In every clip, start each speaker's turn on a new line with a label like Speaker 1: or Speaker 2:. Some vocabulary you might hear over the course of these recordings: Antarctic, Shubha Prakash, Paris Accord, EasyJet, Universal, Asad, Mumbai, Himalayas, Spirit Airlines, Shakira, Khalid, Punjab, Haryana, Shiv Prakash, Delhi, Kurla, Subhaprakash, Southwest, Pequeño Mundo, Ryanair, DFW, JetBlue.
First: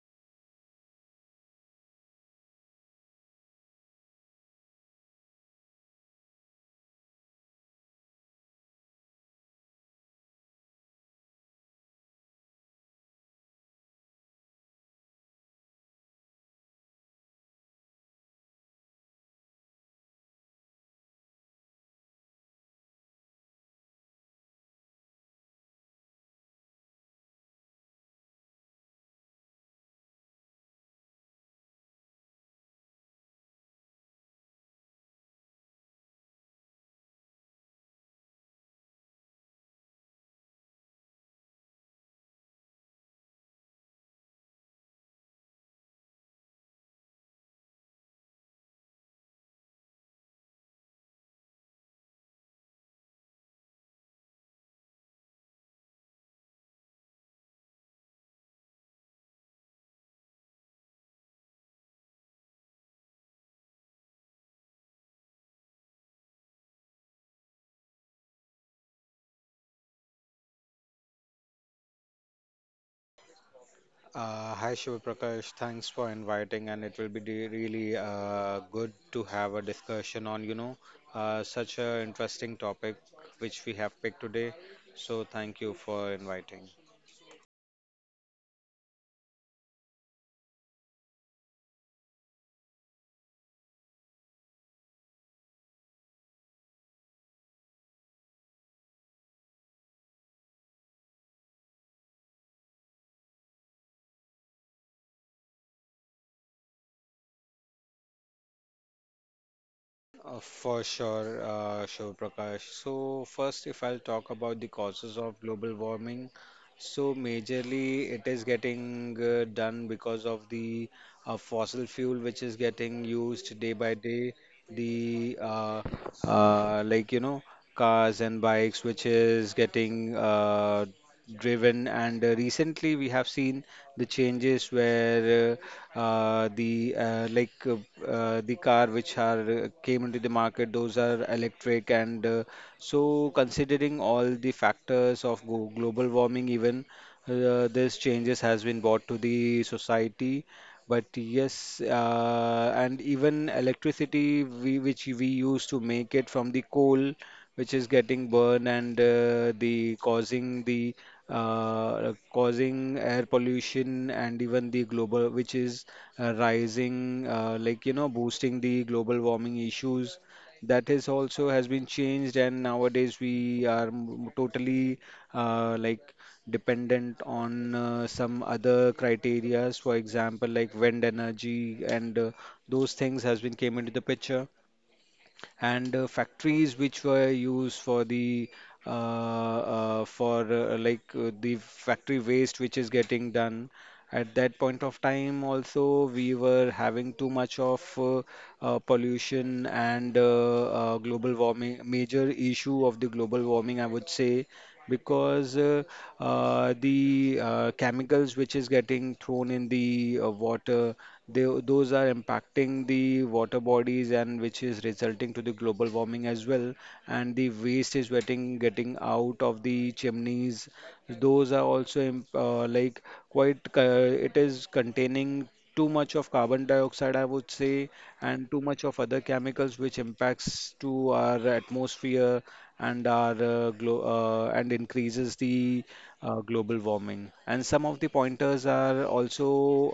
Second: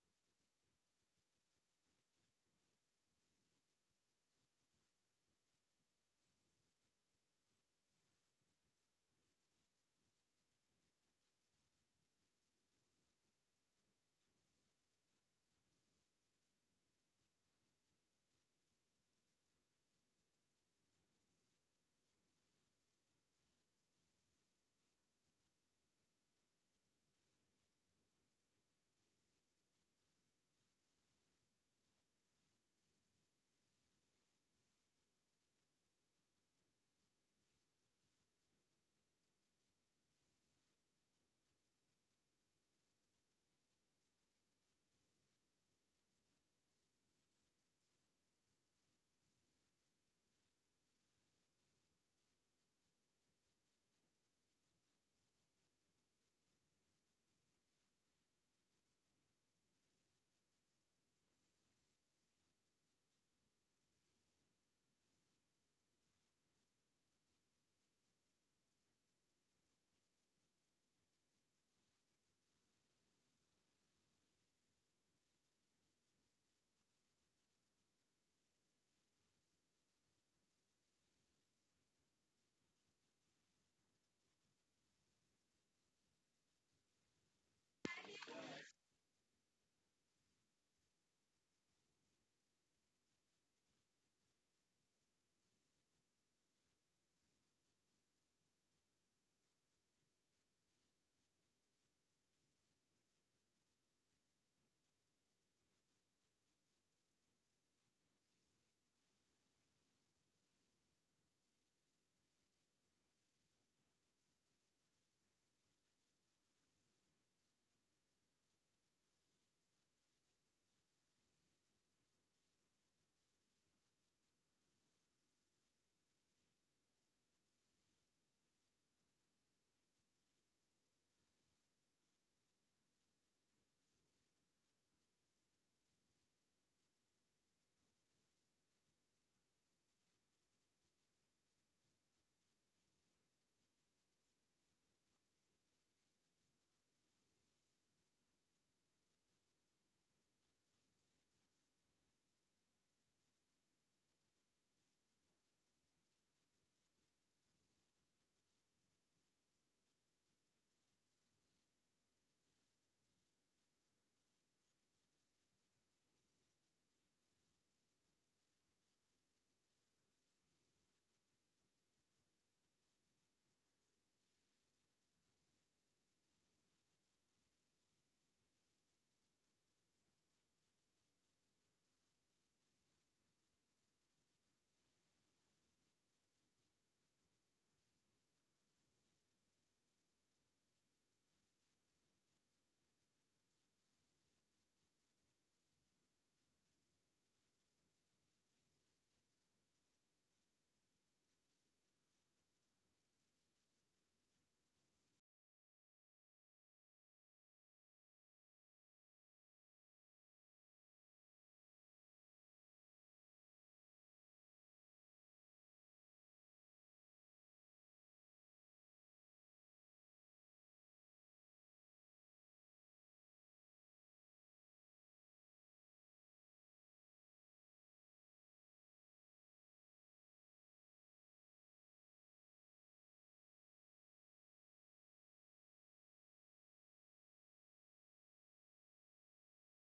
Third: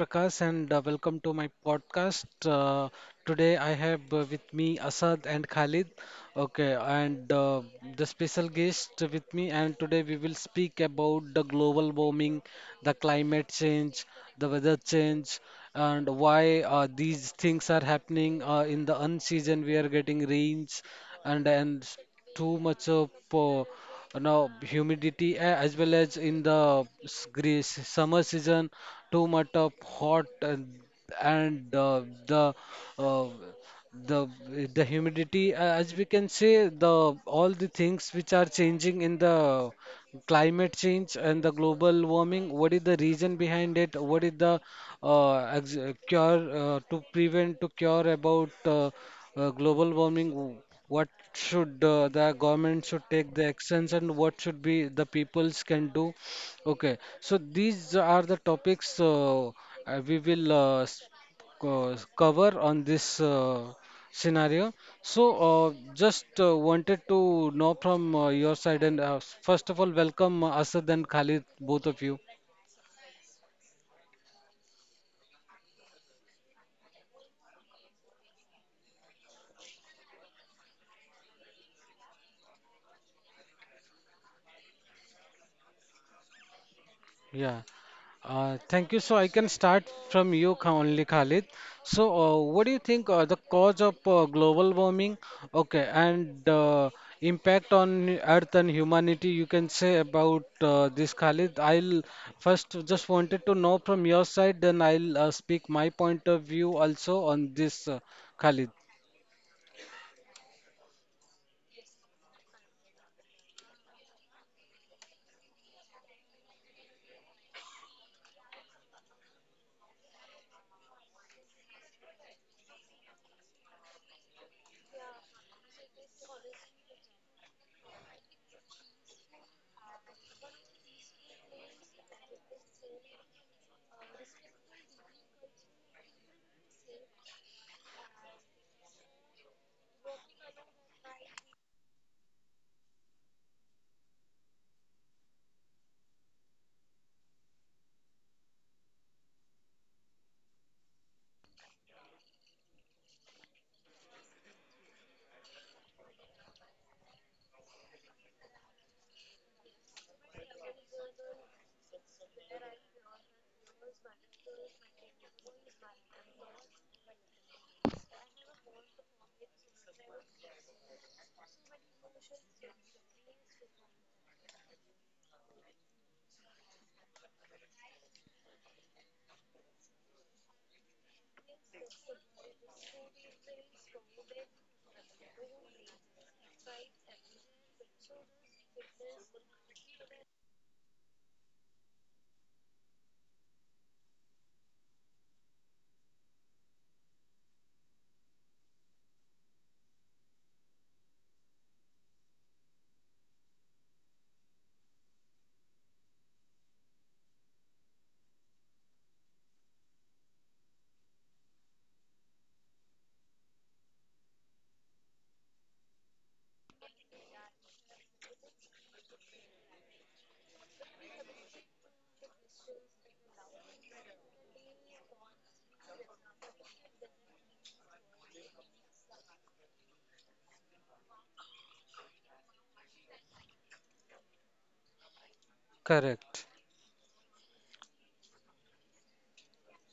Speaker 1: Subhaprakash and welcome to my podcast. Today I have with me Asad and Khalid. Okay, and the special guest with me, and today we will speak about the global warming, the climate change, the weather change, and why these things are happening in the unseason. We are getting rains and too much of humidity as well as in the summer season, too much of hot and uh, the the humidity, as we can say, the all the things which are changing in the climate change and the global warming. What is the reason behind it? What is the ex cure, to prevent to cure about global warming? What should, the government should take the actions, and what should be the peoples can do? Okay, so these are the topics we will co- cover on this. Scenario. So, just wanted to know from your side, and first of all, welcome, Asad and Khalid, both of you.
Speaker 2: Hi Shiv Prakash, thanks for inviting, and it will be really good to have a discussion on, you know, such an interesting topic which we have picked today. So thank you for inviting.
Speaker 1: Yeah, thank you. So, I can start from you Khalid. So, what do you think the cause of global warming? Okay, and impact on Earth and humanity. You can say about this, Khalid. I'll first just wanted to know from your side, then I'll speak my point of view also on this, Khalid.
Speaker 2: For sure, Shiv Prakash. So, first, if I'll talk about the causes of global warming, so majorly it is getting done because of the fossil fuel which is getting used day by day. The Like you know, cars and bikes which is getting driven, and recently we have seen the changes where uh, uh, the uh, like uh, the car which are came into the market, those are electric. And so considering all the factors of go global warming, even these changes has been brought to the society. But yes, and even electricity we, which we used to make it from the coal which is getting burned, and the causing air pollution, and even the global which is rising, like you know, boosting the global warming issues, that is also has been changed. And nowadays we are totally uh, like dependent on some other criterias, for example like wind energy. And those things has been came into the picture. And factories which were used for the for like the factory waste which is getting done at that point of time, also we were having too much of pollution and global warming, major issue of the global warming, I would say. Because the chemicals which is getting thrown in the water, they, those are impacting the water bodies and which is resulting to the global warming as well. And the waste is getting out of the chimneys, those are also like quite it is containing too much of carbon dioxide, I would say, and too much of other chemicals which impacts to our atmosphere. And our and increases the
Speaker 1: Correct.
Speaker 2: global warming. And some of the pointers are also,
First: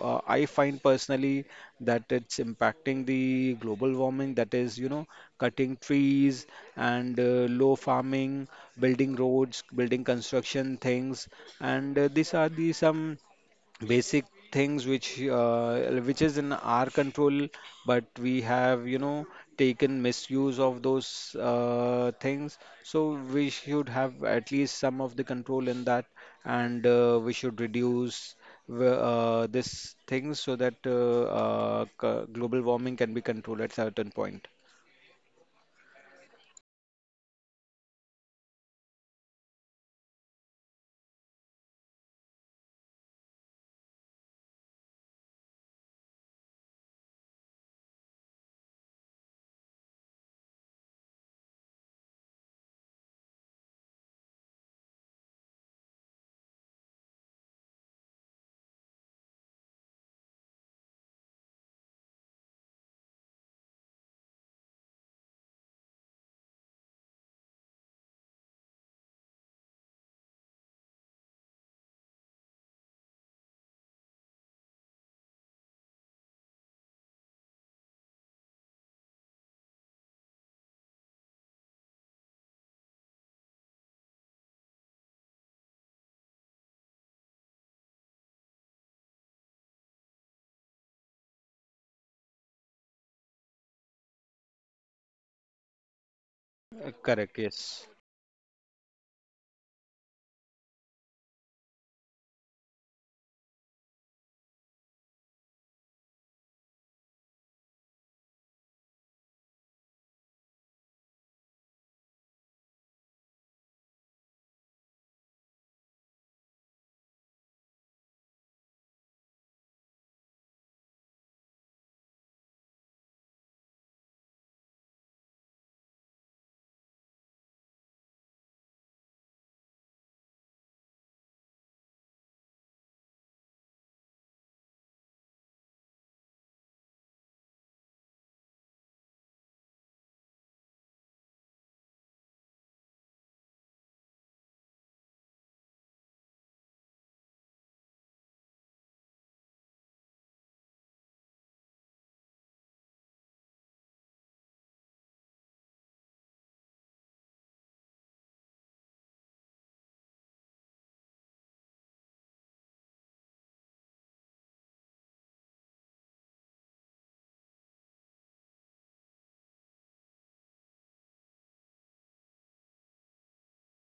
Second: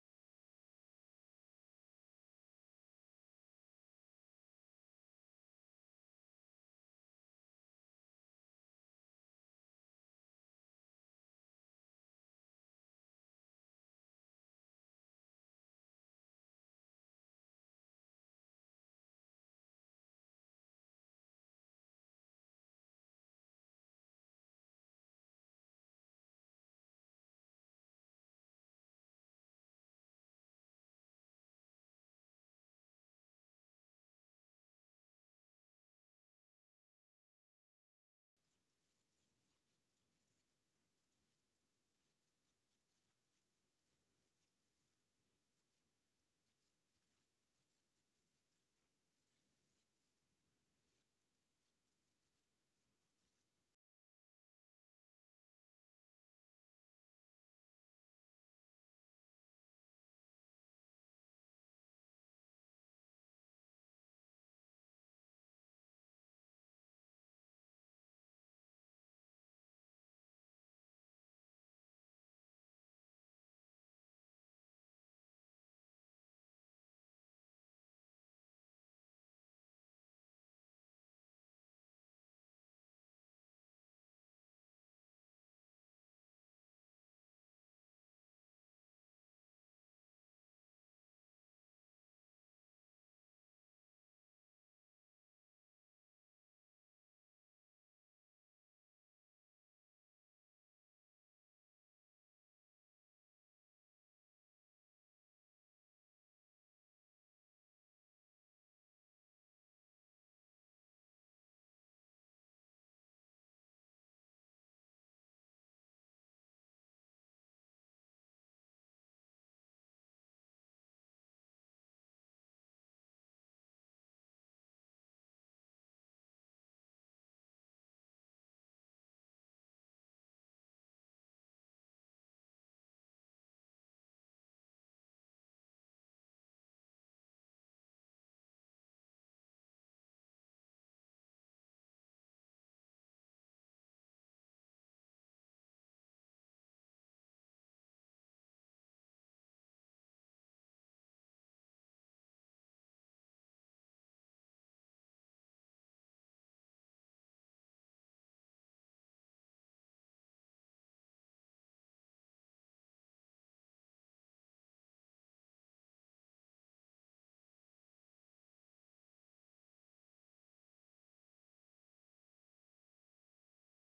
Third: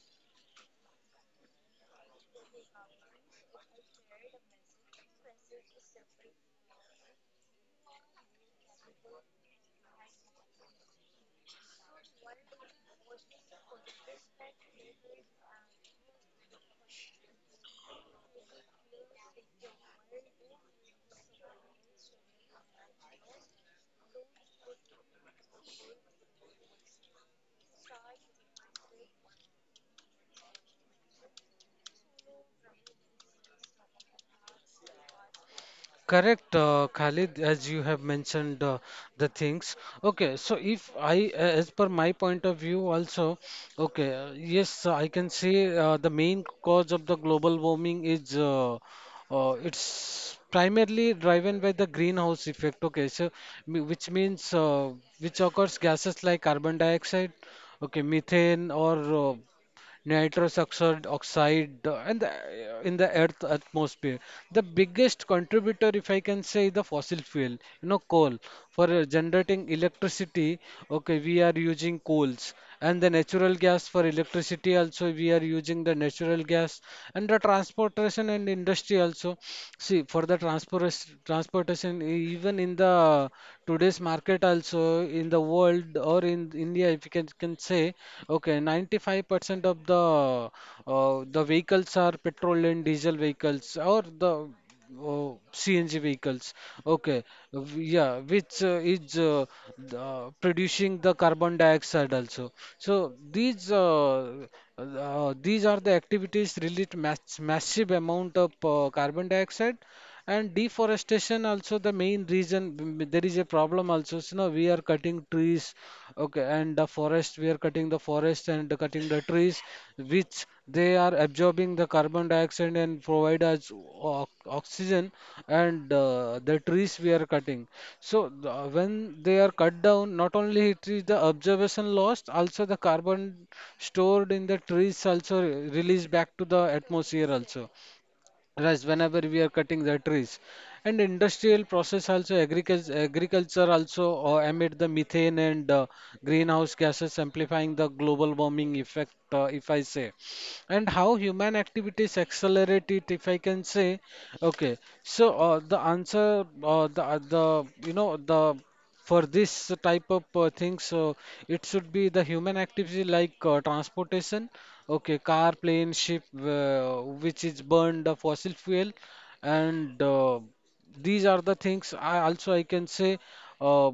Speaker 2: I find personally that it's impacting the global warming. That is, you know, cutting trees and low farming, building roads, building construction things, and these are the some basic things which, which is in our control, but we have, you know, taken misuse of those things. So we should have at least some of the control in that. And we should reduce this things, so that global warming can be controlled at certain point.
Speaker 1: Correct, Khalid, as you have mentioned the things. Okay, so if I, as per my point of view, also, okay, yes, I can say the main cause of the global warming is it's primarily driven by the greenhouse effect. Okay, so which means which occurs gases like carbon dioxide, okay, methane or nitrous oxide and the, in the earth atmosphere. The biggest contributor, if I can say, the fossil fuel, you know, coal. For generating electricity, okay, we are using coals. And the natural gas for electricity also, we are using the natural gas. And the transportation and industry also. See, for the transportation, even in the today's market also, in the world or in India, if you can say, okay, 95% of the vehicles are petrol and diesel vehicles or the CNG vehicles. Okay,
Speaker 2: Correct, yes.
Speaker 1: yeah, which is the, producing the carbon dioxide also. So these are the activities release massive amount of carbon dioxide, and deforestation also the main reason. There is a problem also, so now we are cutting trees, okay, and the forest, we are cutting the forest and cutting the trees, which they are absorbing the carbon dioxide and provide us oxygen, and the trees we are cutting. So when they are cut down, not only it is the observation lost, also the carbon stored in the trees also released back to the atmosphere also rice whenever we are cutting the trees. And industrial process also, agriculture also emit the methane and greenhouse gases amplifying the global warming effect, if I say. And how human activities accelerate it, if I can say. Okay, so the answer the you know the for this type of things, so it should be the human activity like transportation, okay, car, plane, ship, which is burned fossil fuel. And these are the things. I can say, uh,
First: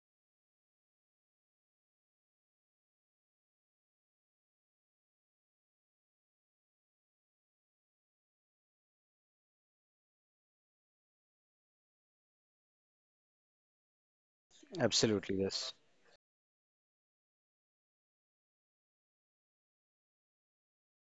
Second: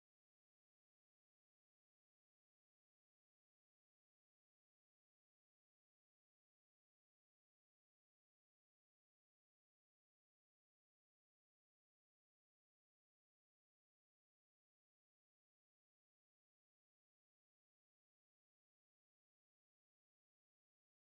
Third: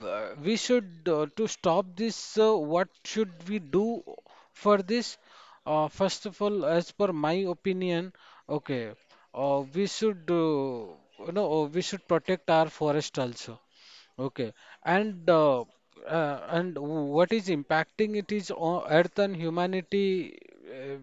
Speaker 1: b- we should, to stop this, what should we do for this. First of all, as per my opinion, okay, we should, we should protect our forest also. Okay, and
Speaker 2: Absolutely,
Speaker 1: uh,
Speaker 2: yes.
Speaker 1: and what is impacting it is on Earth and humanity. Uh,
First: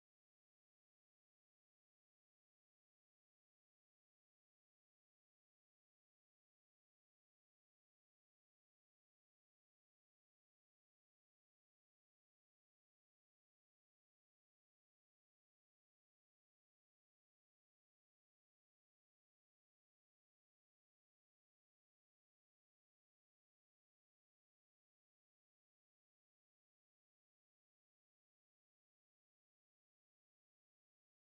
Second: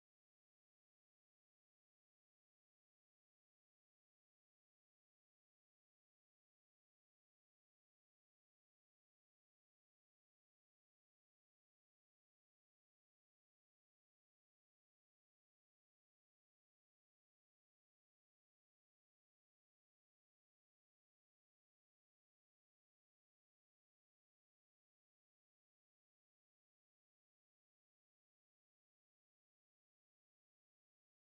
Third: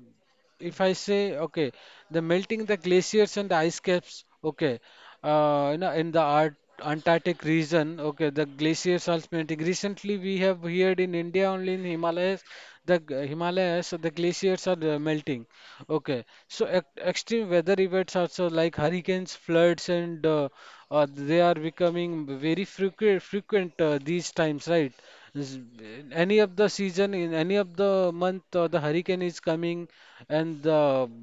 Speaker 1: if I say, okay, the melting the glaciers and the ice caps. Okay, you know, in the Ar Antarctic region. Okay, the glaciers ultimately, recently we have heard in India only in Himalayas, the Himalayas, the glaciers are melting. Okay, so ex extreme weather events also, like hurricanes, floods, and they are becoming very frequent these times, right? In any of the season, in any of the month, the hurricane is coming, and the,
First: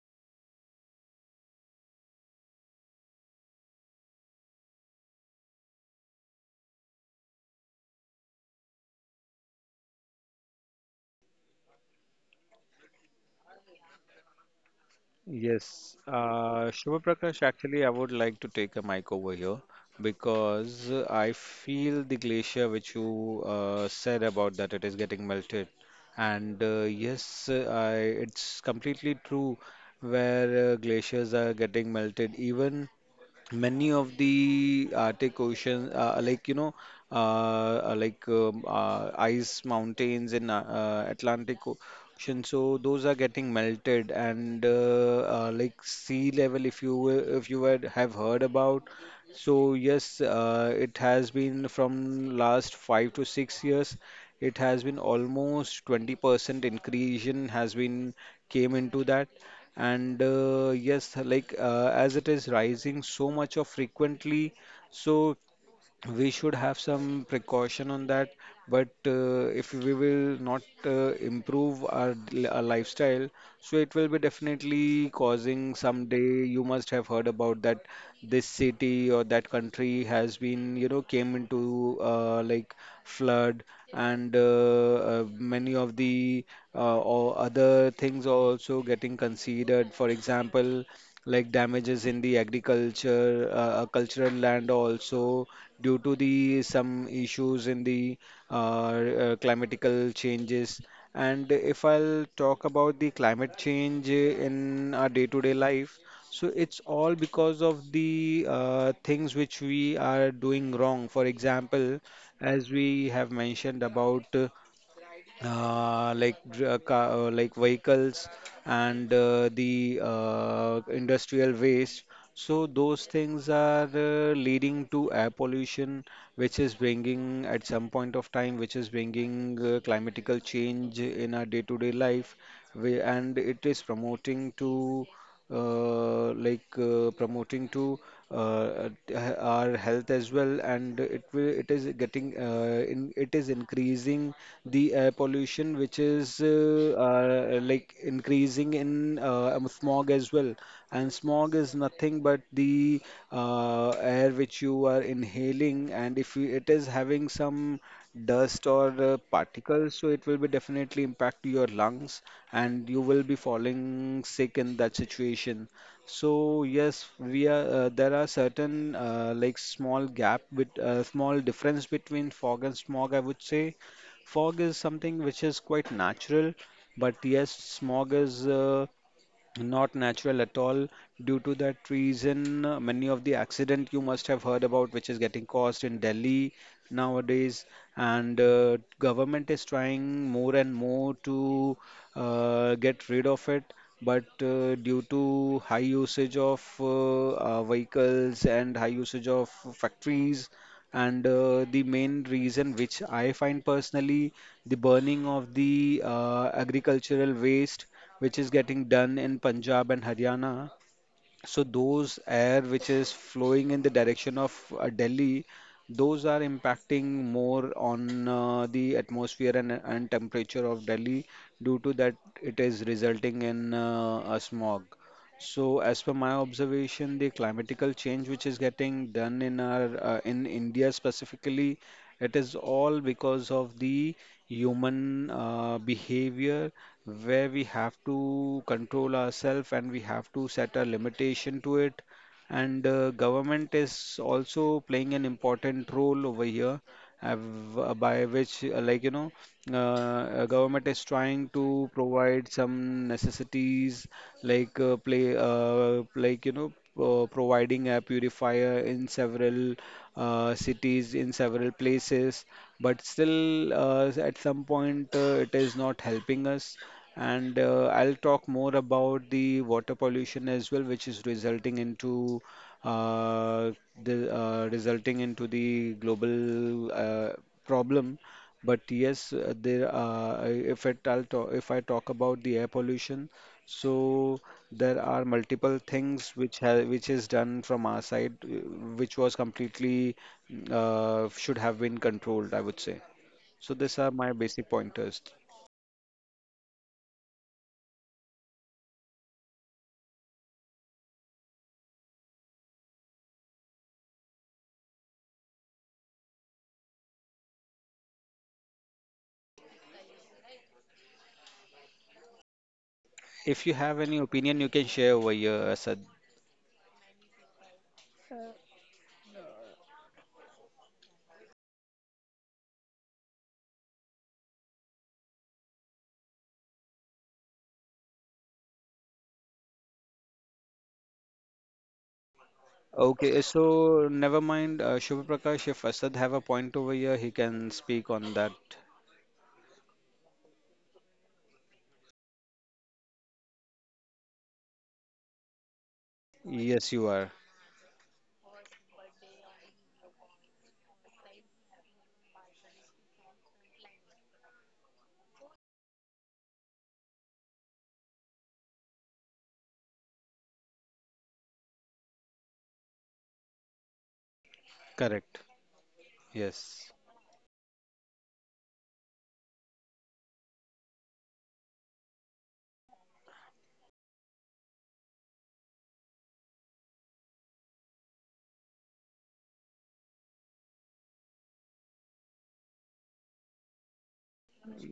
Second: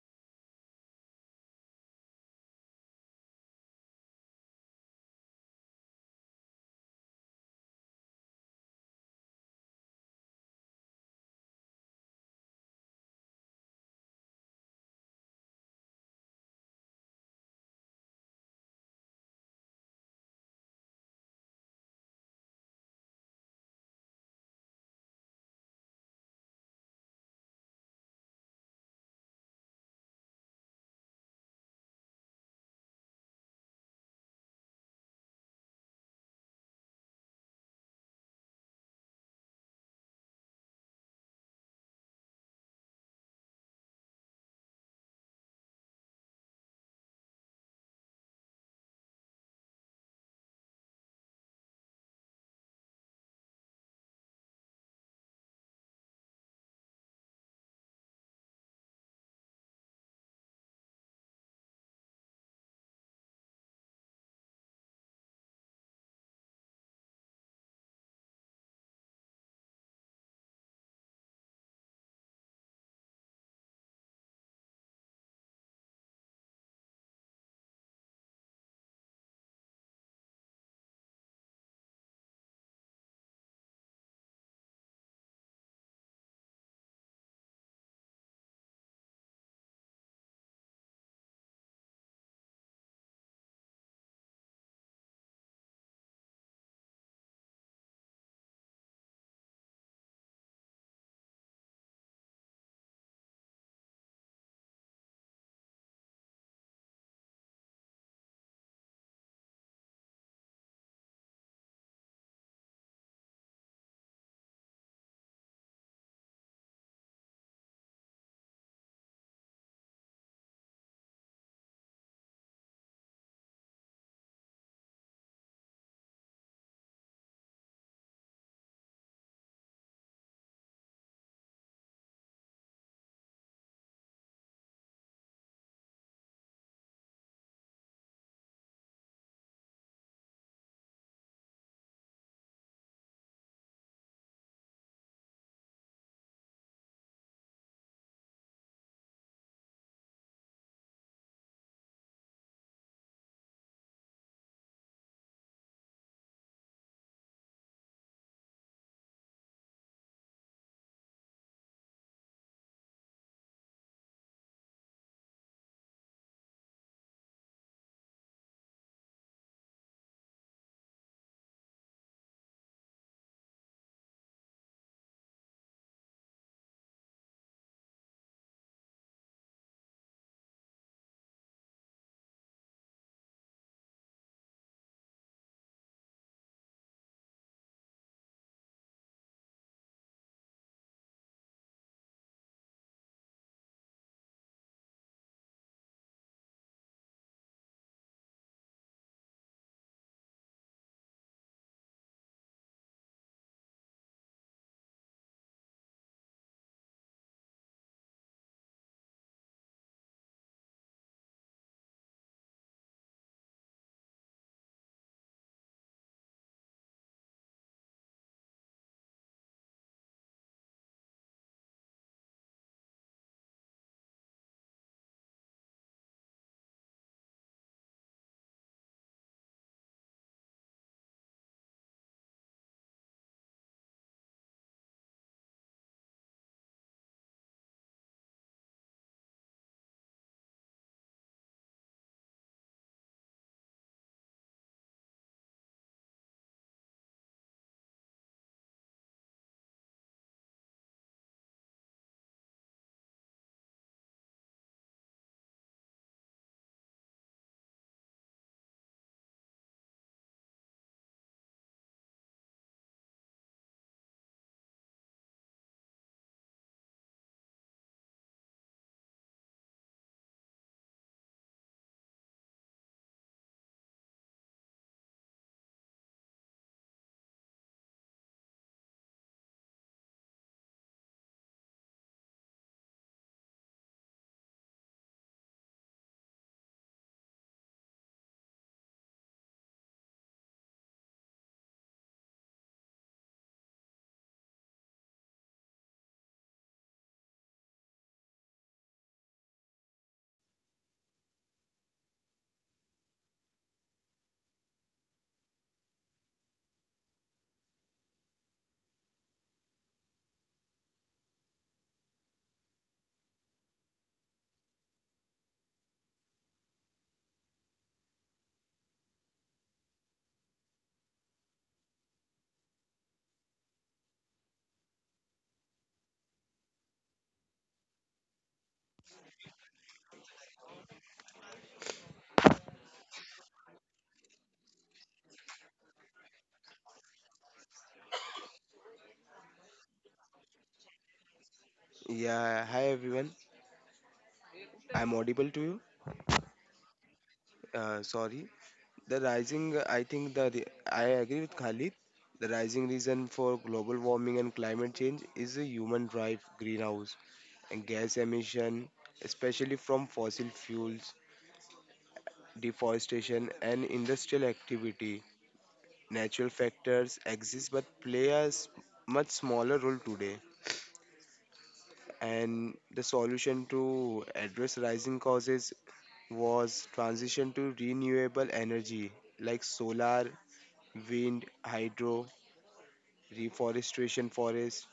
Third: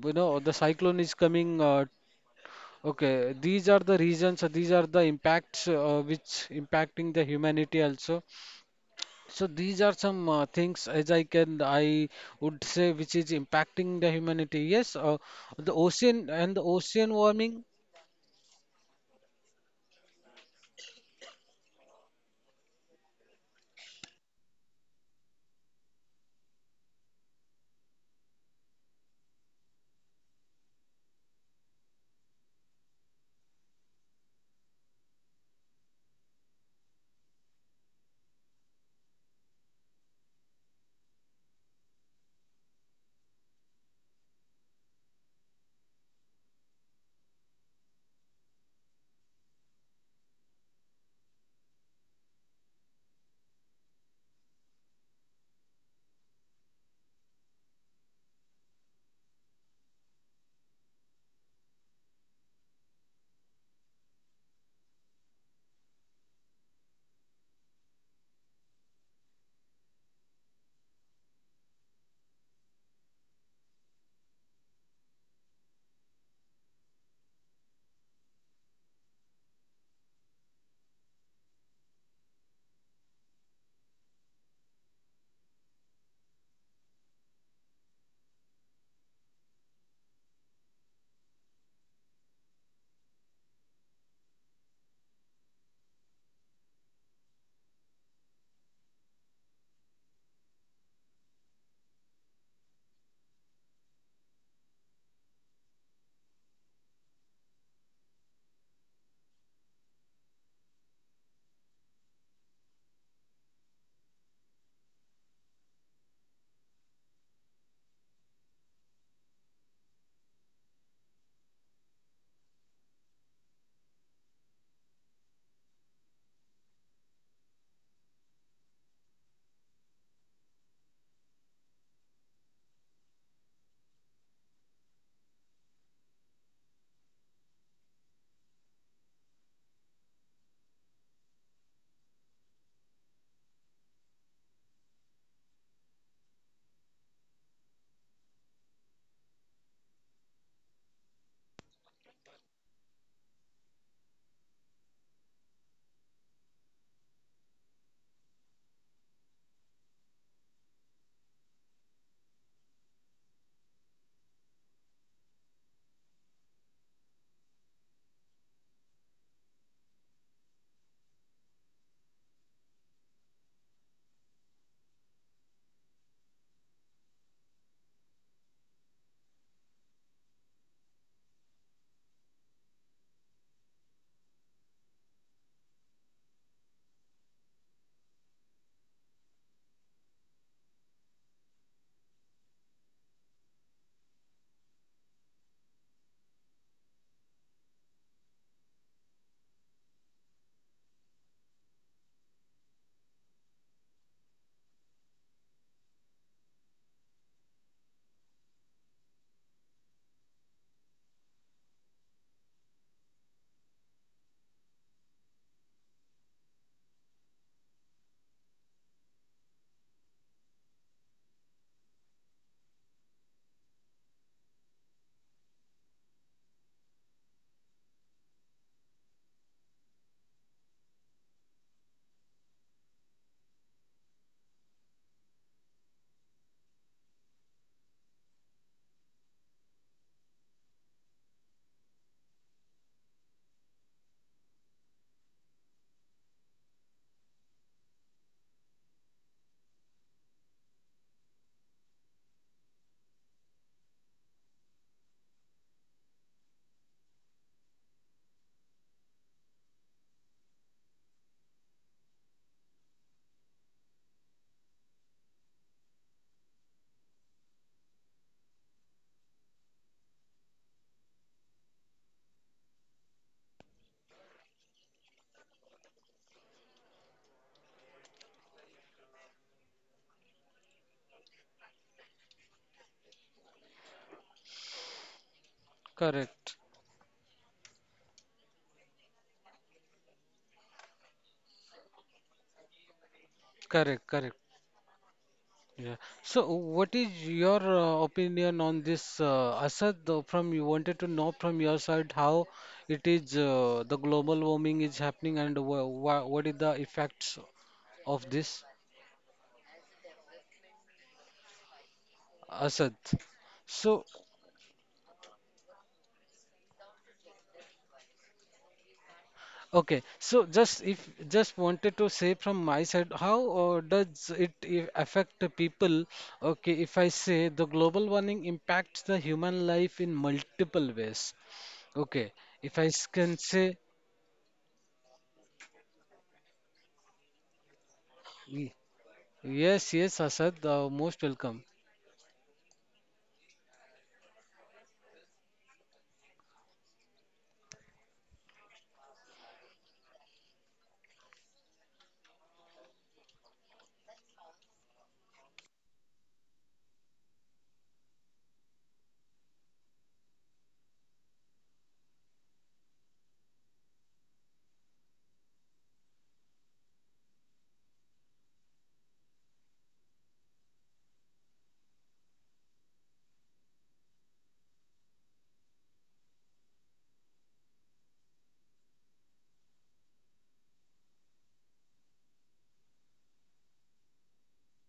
Speaker 1: you know, the cyclone is coming. Okay, these are the reasons, these are the impacts which impacting the humanity also. So these are some things, as I would say, which is impacting the humanity. Yes, the
Speaker 2: Yes,
Speaker 1: ocean and the
Speaker 2: Shubha
Speaker 1: ocean
Speaker 2: Prakash,
Speaker 1: warming.
Speaker 2: actually, I would like to take a mic over here, because I feel the glacier which you said about, that it is getting melted. And yes, it's completely true where glaciers are getting melted. Even many of the Arctic Ocean, like you know, uh, like ice mountains in Atlantic Ocean, so those are getting melted. And like sea level, if you if you had have heard about, so yes, it has been from last 5 to 6 years. It has been almost 20% increase in has been came into that. And yes, like, as it is rising so much of frequently, so we should have some precaution on that. But if we will not improve our, our lifestyle, so it will be definitely causing someday. You must have heard about that this city or that country has been, you know, came into like flood. And many of the or other things are also getting considered. For example, like damages in the agriculture cultural land also, due to the some issues in the climatical changes. And if I'll talk about the climate change in our day-to-day life, so it's all because of the things which we are doing wrong. For example, as we have mentioned about like vehicles and the industrial waste. So those things are leading to air pollution, which is bringing at some point of time, which is bringing climatical change in our day-to-day life. We, and it is promoting to promoting to our health as well. And it will, it is getting in it is increasing the air pollution, which is like increasing in smog as well. And smog is nothing but the air which you are inhaling, and if you, it is having some dust or particles, so it will be definitely impact to your lungs, and you will be falling sick in that situation. So yes, we are, there are certain like small gap with small difference between fog and smog, I would say. Fog is something which is quite natural, but yes, smog is not natural at all. Due to that reason, many of the accident you must have heard about, which is getting caused in Delhi nowadays. And government is trying more and more to get rid of it. But due to high usage of vehicles and high usage of factories, and the main reason which I find personally, the burning of the agricultural waste which is getting done in Punjab and Haryana. So those air which is flowing in the direction of Delhi, those are impacting more on the atmosphere and temperature of Delhi. Due to that, it is resulting in a smog. So as per my observation, the climatical change which is getting done in our, in India specifically, it is all because of the human behavior, where we have to control ourselves and we have to set a limitation to it. And government is also playing an important role over here, uh, by which, like, you know, government is trying to provide some necessities, like play like you know, providing a purifier in several cities, in several places. But still at some point it is not helping us. And I'll talk more about the water pollution as well, which is resulting into uh, the, resulting into the global problem. But yes, there are, if it, I'll talk, if I talk about the air pollution, so there are multiple things
Speaker 1: Correct,
Speaker 2: which have, which is done from our side, which was completely, should have been controlled, I would say. So these
Speaker 1: correct,
Speaker 2: are my
Speaker 1: correct.
Speaker 2: basic pointers.
Speaker 1: Yeah. So what is your opinion on this, Asad? Though from you, wanted to know from your side how it is, the global warming is happening, and what is the effects of this, Asad?
Speaker 2: If you have
Speaker 1: So
Speaker 2: any opinion, you can share over here, Asad.
Speaker 1: okay, so just if just wanted to say from my side, how does it affect the people? Okay, if I say the global warming impacts the human life in multiple ways. Okay, if I s- can
Speaker 2: Okay,
Speaker 1: say
Speaker 2: so never mind, Shubha Prakash, if Asad have a point over here, he can speak on that.
Speaker 1: y- yes, yes, Asad, most welcome.
Speaker 3: Yeah, hi everyone. I'm audible to you.
Speaker 2: Yes, you are
Speaker 3: Sorry. The rising, I agree with Khalid. The rising reason for global warming and climate change is the human drive greenhouse and gas emission, especially from fossil fuels, deforestation, and industrial activity.
Speaker 2: correct.
Speaker 3: Natural
Speaker 2: Yes.
Speaker 3: factors exist but play much smaller role today. And the solution to address rising causes was transition to renewable energy like solar, wind, hydro, reforestation forest,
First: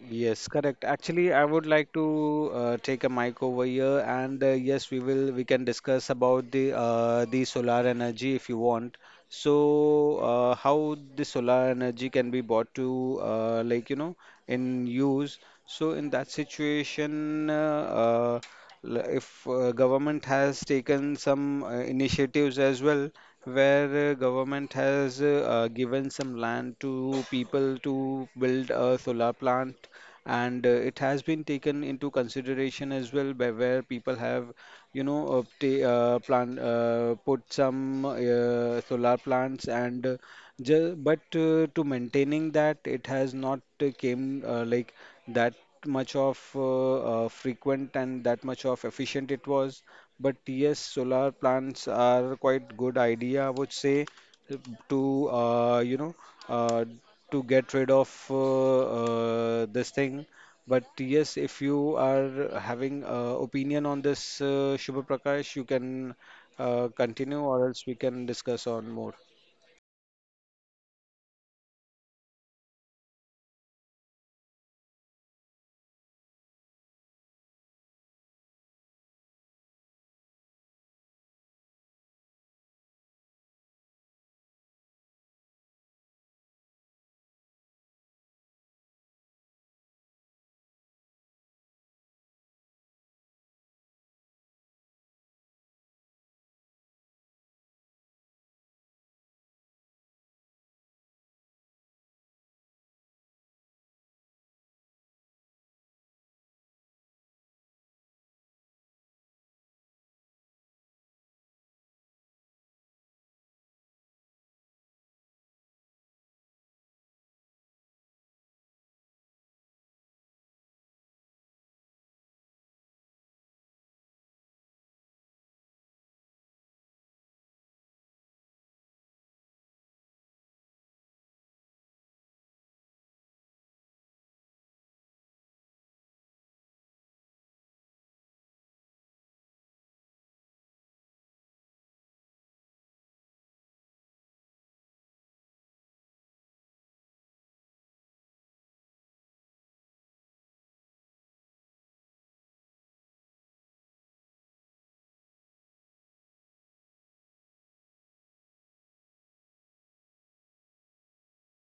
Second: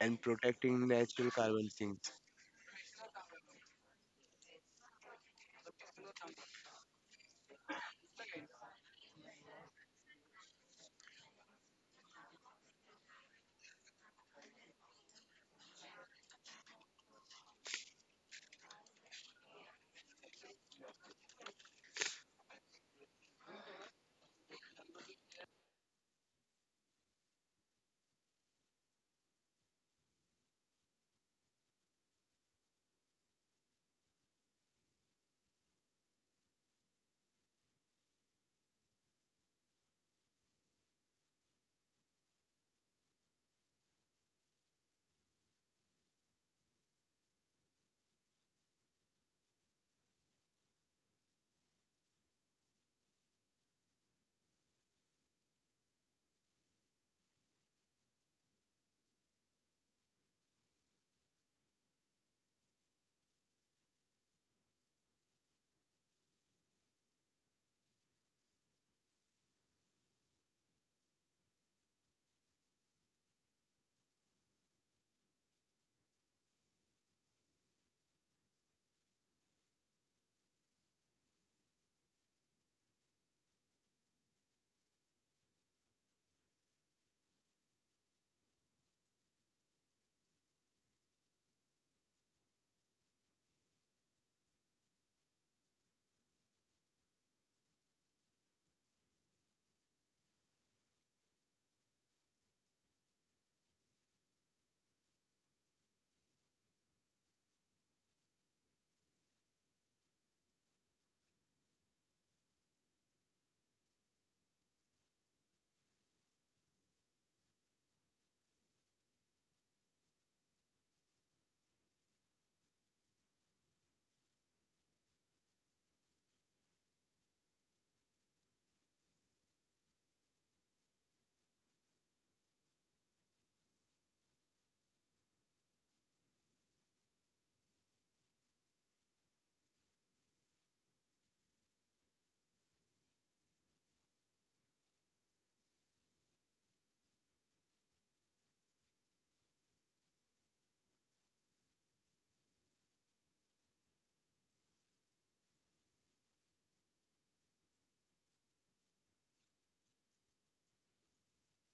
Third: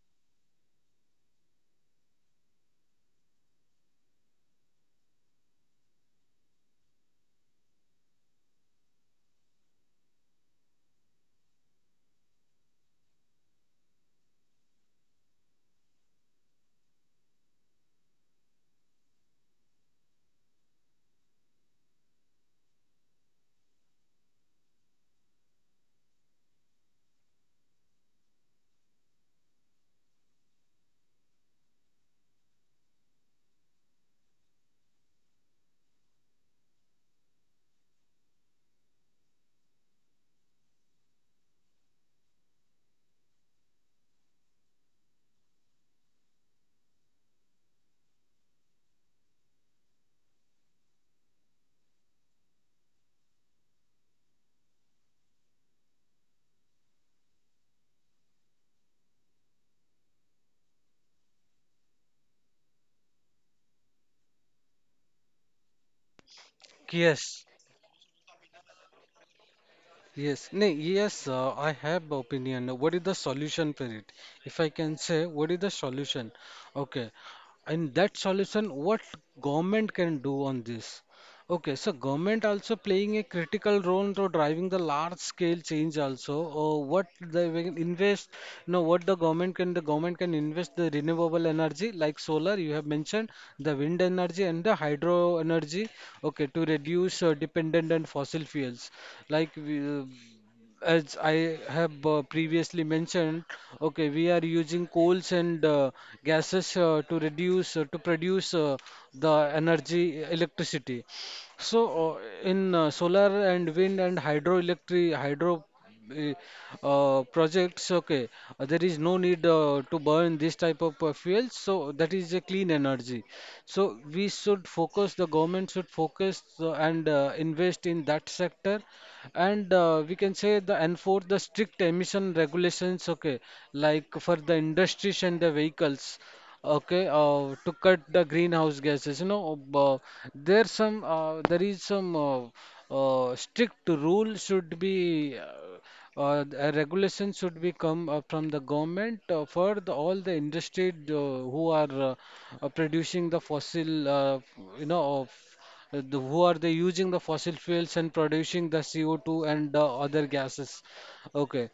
Speaker 3: and
Speaker 2: Yes, correct.
Speaker 3: protecting natural
Speaker 2: Actually, I would
Speaker 3: carbon
Speaker 2: like
Speaker 3: sinks.
Speaker 2: to take a mic over here. And yes, we will, we can discuss about the, the solar energy if you want. So, how the solar energy can be brought to, like you know, in use. So, in that situation, if government has taken some initiatives as well, where government has given some land to people to build a solar plant. And it has been taken into consideration as well, by where people have, you know, plan, put some solar plants. And but to maintaining that, it has not came like that much of frequent and that much of efficient it was. But yes, solar plants are quite good idea, I would say, to, you know, uh, to get rid of this thing. But yes, if you are having opinion on this, Shubha Prakash, you can
Speaker 1: Yes,
Speaker 2: continue, or else we can discuss on more.
Speaker 1: yes, no, yes, I have opinion. What is the solution for it? If I can say, what is the solution? Okay, and that solution, what government can do on this? Okay, so government also playing a critical role to driving the large scale change also. What they will invest, no, what the government can invest the renewable energy like solar you have mentioned, the wind energy and the hydro energy. Okay, to reduce dependent on fossil fuels. Like we, as I have previously mentioned, okay, we are using coals and gases to produce the energy electricity. So, in solar and wind and eh, projects, okay, there is no need to burn this type of fuels. So that is a clean energy. So we should focus. The government should focus and invest in that sector, and we can say, the enforce the strict emission regulations. Okay, like for the industries and the vehicles, okay, to cut the greenhouse gases, you know. There is some strict rule should be, a regulation should be come, from the government, for the, all the industry who are producing the fossil, you know of the, who are they using the fossil fuels and producing the CO2 and other gases. Okay,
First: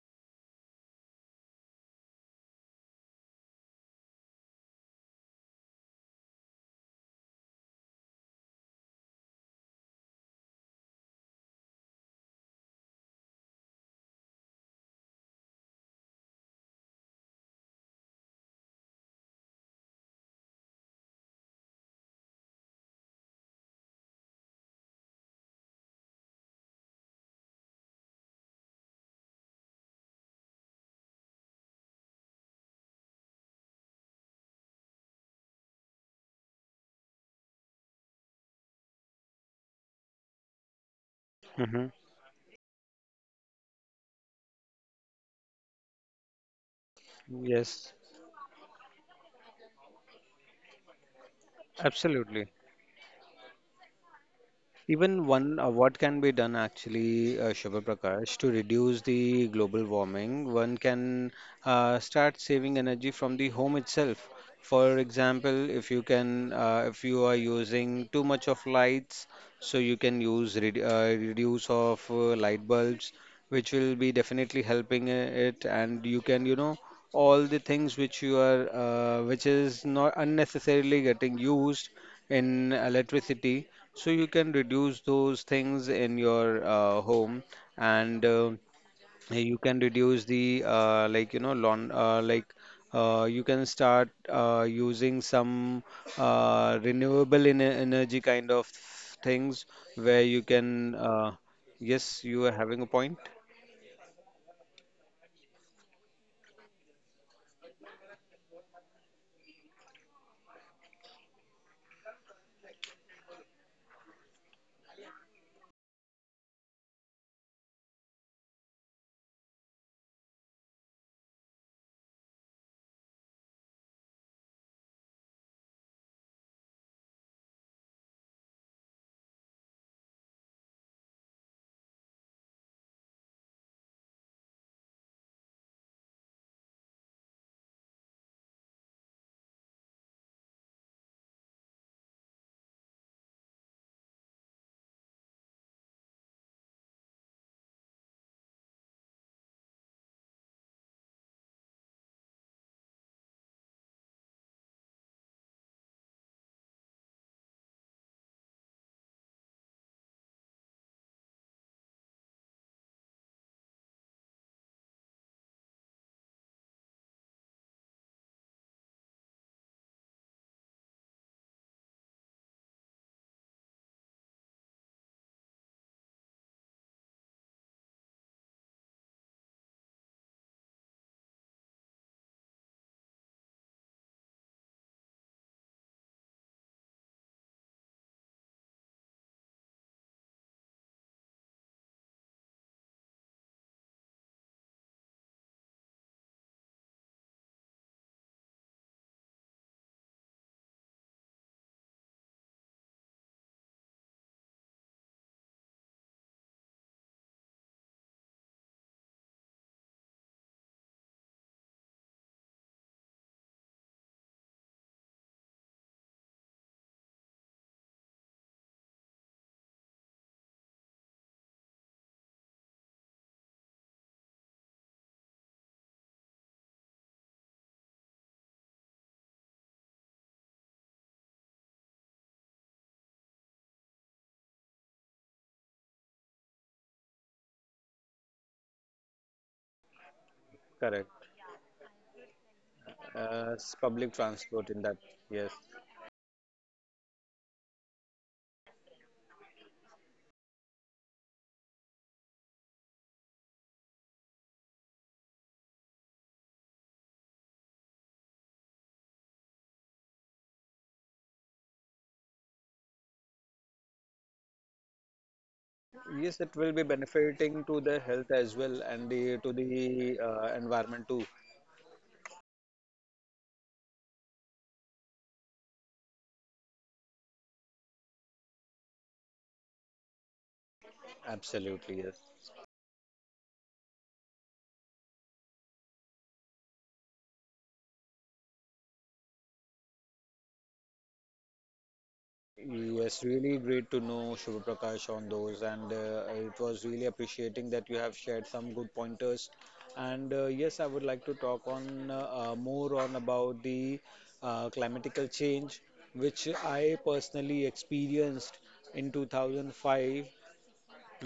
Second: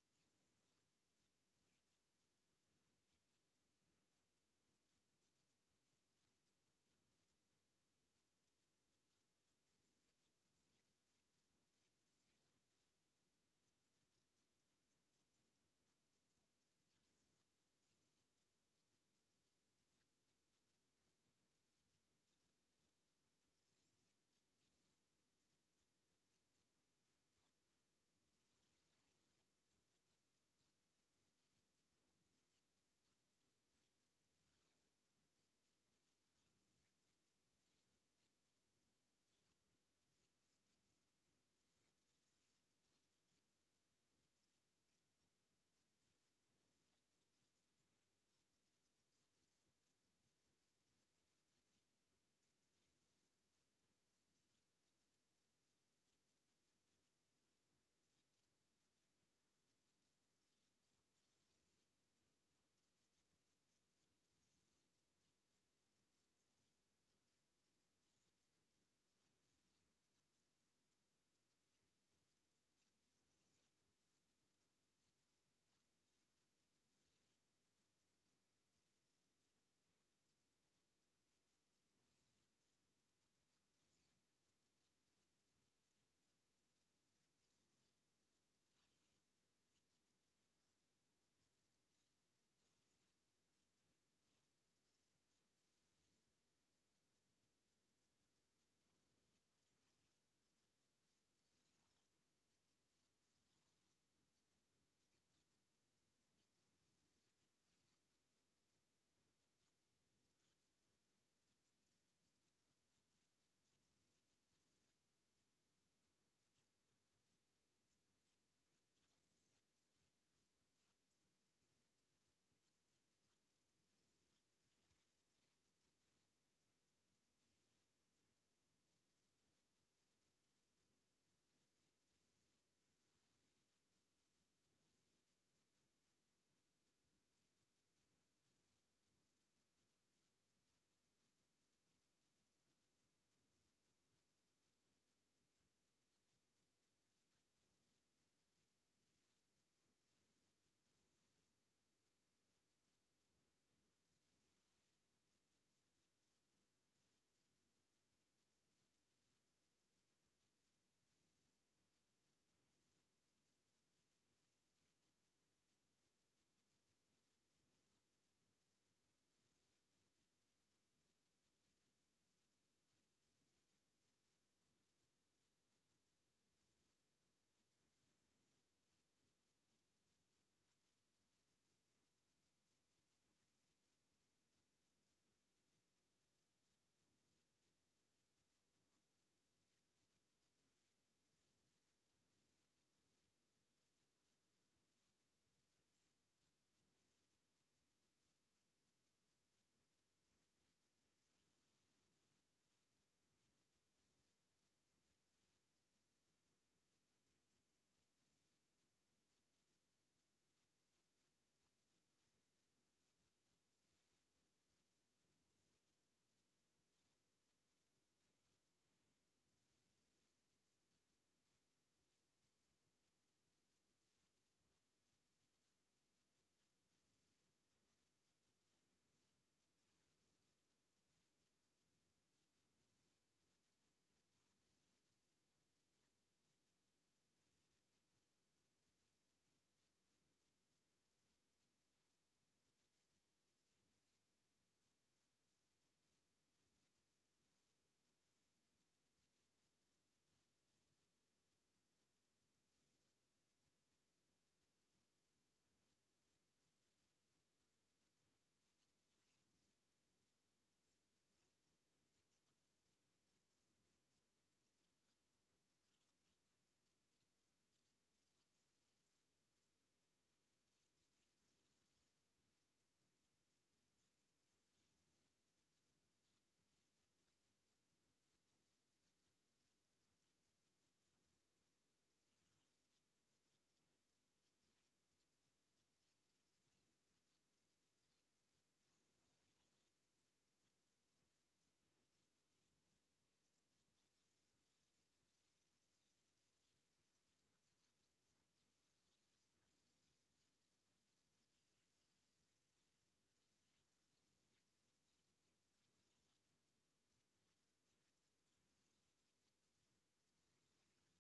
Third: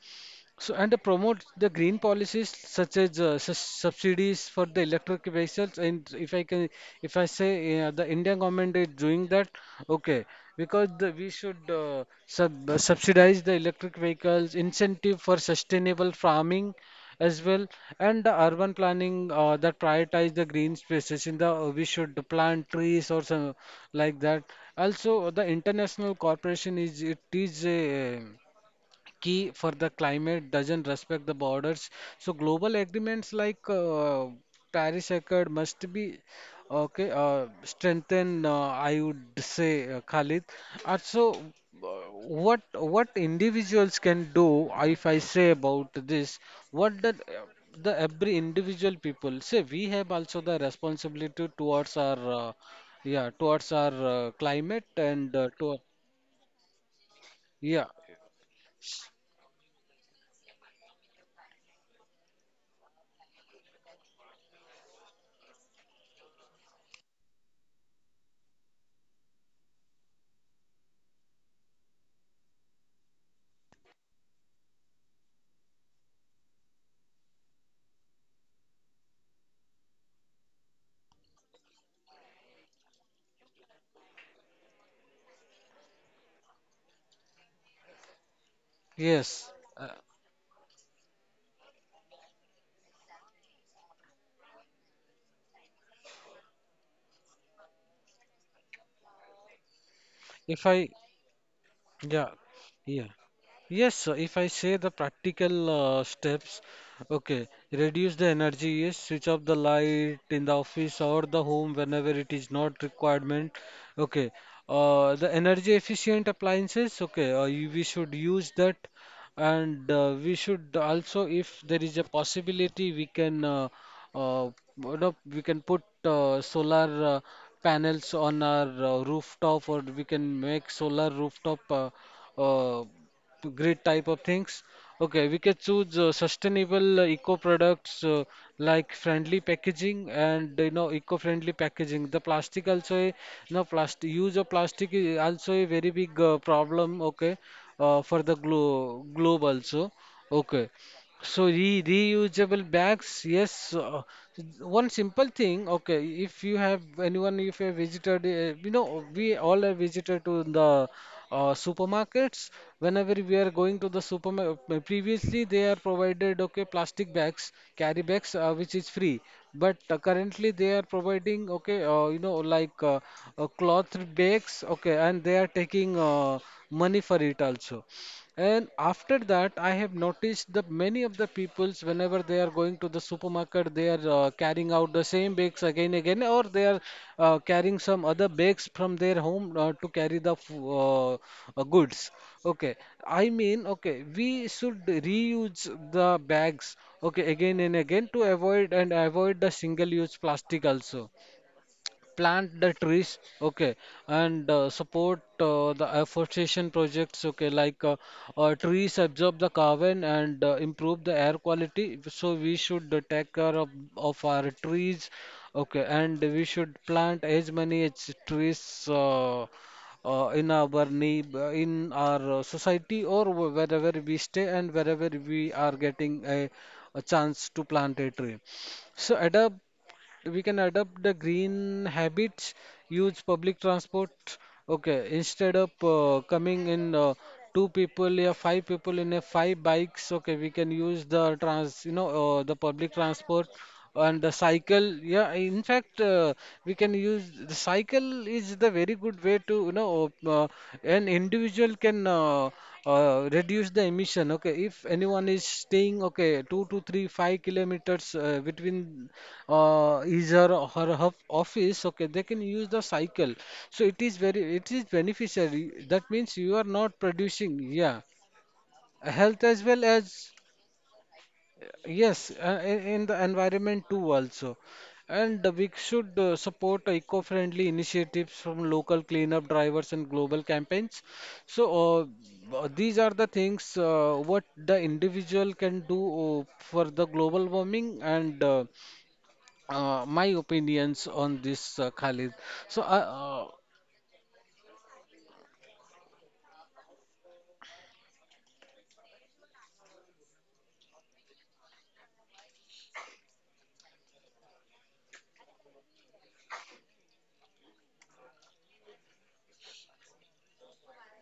Speaker 1: so, and promote the green policies such as subsidies for the electric vehicles. And if I can, if I say the Indian government is doing that, okay, because the, we should subsidize the electric vehicles, incentive for sustainable farming as well, and the urban planning that prioritize the green spaces. In the, we should plant trees or some like that. Also, the international corporation is, it is a key for the climate doesn't respect the borders. So global agreements like Paris Accord must be, okay, strengthened, I would say, Khalid. Also,
Speaker 2: Hmm.
Speaker 1: what individuals can do, if I say about this? What that
Speaker 2: Yes,
Speaker 1: the every individual people say, we have also the responsibility towards our
Speaker 2: absolutely.
Speaker 1: yeah, towards our climate
Speaker 2: Even
Speaker 1: and
Speaker 2: one,
Speaker 1: to
Speaker 2: what can be done actually, Shubha
Speaker 1: yeah,
Speaker 2: Prakash, to reduce the global warming? One can start saving energy from the home itself. For example, if you can, if you are using too much of lights, so you can use re reduce of light bulbs, which will be definitely helping it. And you can, you know, all the things which you are, which is not unnecessarily getting used in electricity. So you can reduce those things in your home. And
Speaker 1: yes.
Speaker 2: you can
Speaker 1: Uh,
Speaker 2: reduce the like you know, lawn like you can start using some renewable en energy kind of things where you
Speaker 1: if
Speaker 2: can,
Speaker 1: I
Speaker 2: yes,
Speaker 1: Yeah.
Speaker 2: you are having a
Speaker 1: Yeah.
Speaker 2: point.
Speaker 1: Yes, sir. If I say the practical steps, okay, reduce the energy, yes, switch off the light in the office or the home whenever it is not requirement. Okay, the energy efficient appliances, okay, you, we should use that. And we should also, if there is a possibility, we can, uh, we can put solar panels on our rooftop, or we can make solar rooftop uh, great type of things. Okay, we can choose sustainable eco products, like friendly packaging and, you know, eco-friendly packaging. The plastic also, a now plastic, use of plastic is also a very big problem. Okay, for the globe also. Okay, so re reusable bags, yes. One simple thing, okay. If you have anyone, if you have visited, you know, we all have visited to the supermarkets. Whenever we are going to the supermarket, previously they are provided, okay, plastic bags, carry bags, which is free. But currently they are providing, okay, cloth bags, okay, and they are taking money for it also. And after that, I have noticed that many of the peoples, whenever they are going to the supermarket, they are carrying out the same bags again again, or they are carrying some other bags from their home to carry the goods. Okay, I mean, okay, we should reuse the bags, okay, again and again to avoid and avoid the single-use plastic also, plant the trees, okay, and support the afforestation projects, okay, trees absorb the carbon and improve the air quality, so we should take care of our trees, okay, and we should plant as many as trees in our in our society, or wherever we stay and wherever we are getting a chance to plant a tree. So adapt we can adopt the green habits, use public transport. Okay, instead of coming in two people, yeah, five people in a five bikes. Okay, we can use
Speaker 2: Correct.
Speaker 1: the you know, the public transport
Speaker 2: Public
Speaker 1: and the
Speaker 2: transport in that.
Speaker 1: cycle. Yeah,
Speaker 2: Yes.
Speaker 1: in fact, we can use the cycle is the very good way to you know an individual can reduce the emission. Okay, if anyone is staying, okay, 2 to 3, 5 kilometers between his or her office, okay, they can use the cycle. So it is very, it is beneficiary. That
Speaker 2: Yes,
Speaker 1: means
Speaker 2: it
Speaker 1: you
Speaker 2: will
Speaker 1: are
Speaker 2: be
Speaker 1: not
Speaker 2: benefiting
Speaker 1: producing,
Speaker 2: to the
Speaker 1: yeah,
Speaker 2: health as well and to
Speaker 1: health as well
Speaker 2: the
Speaker 1: as,
Speaker 2: environment too.
Speaker 1: yes, in the environment too also. And we should support eco-friendly initiatives from local cleanup drivers and global campaigns. So
Speaker 2: Absolutely, yes.
Speaker 1: these are the things what the individual can do for the global warming and my opinions on this, Khalid. So
Speaker 2: Yes, really great to know Shubha Prakash on those, and it was really appreciating that you have shared some good pointers. And yes, I would like to talk on more on about the climatical change, which I personally experienced in 2005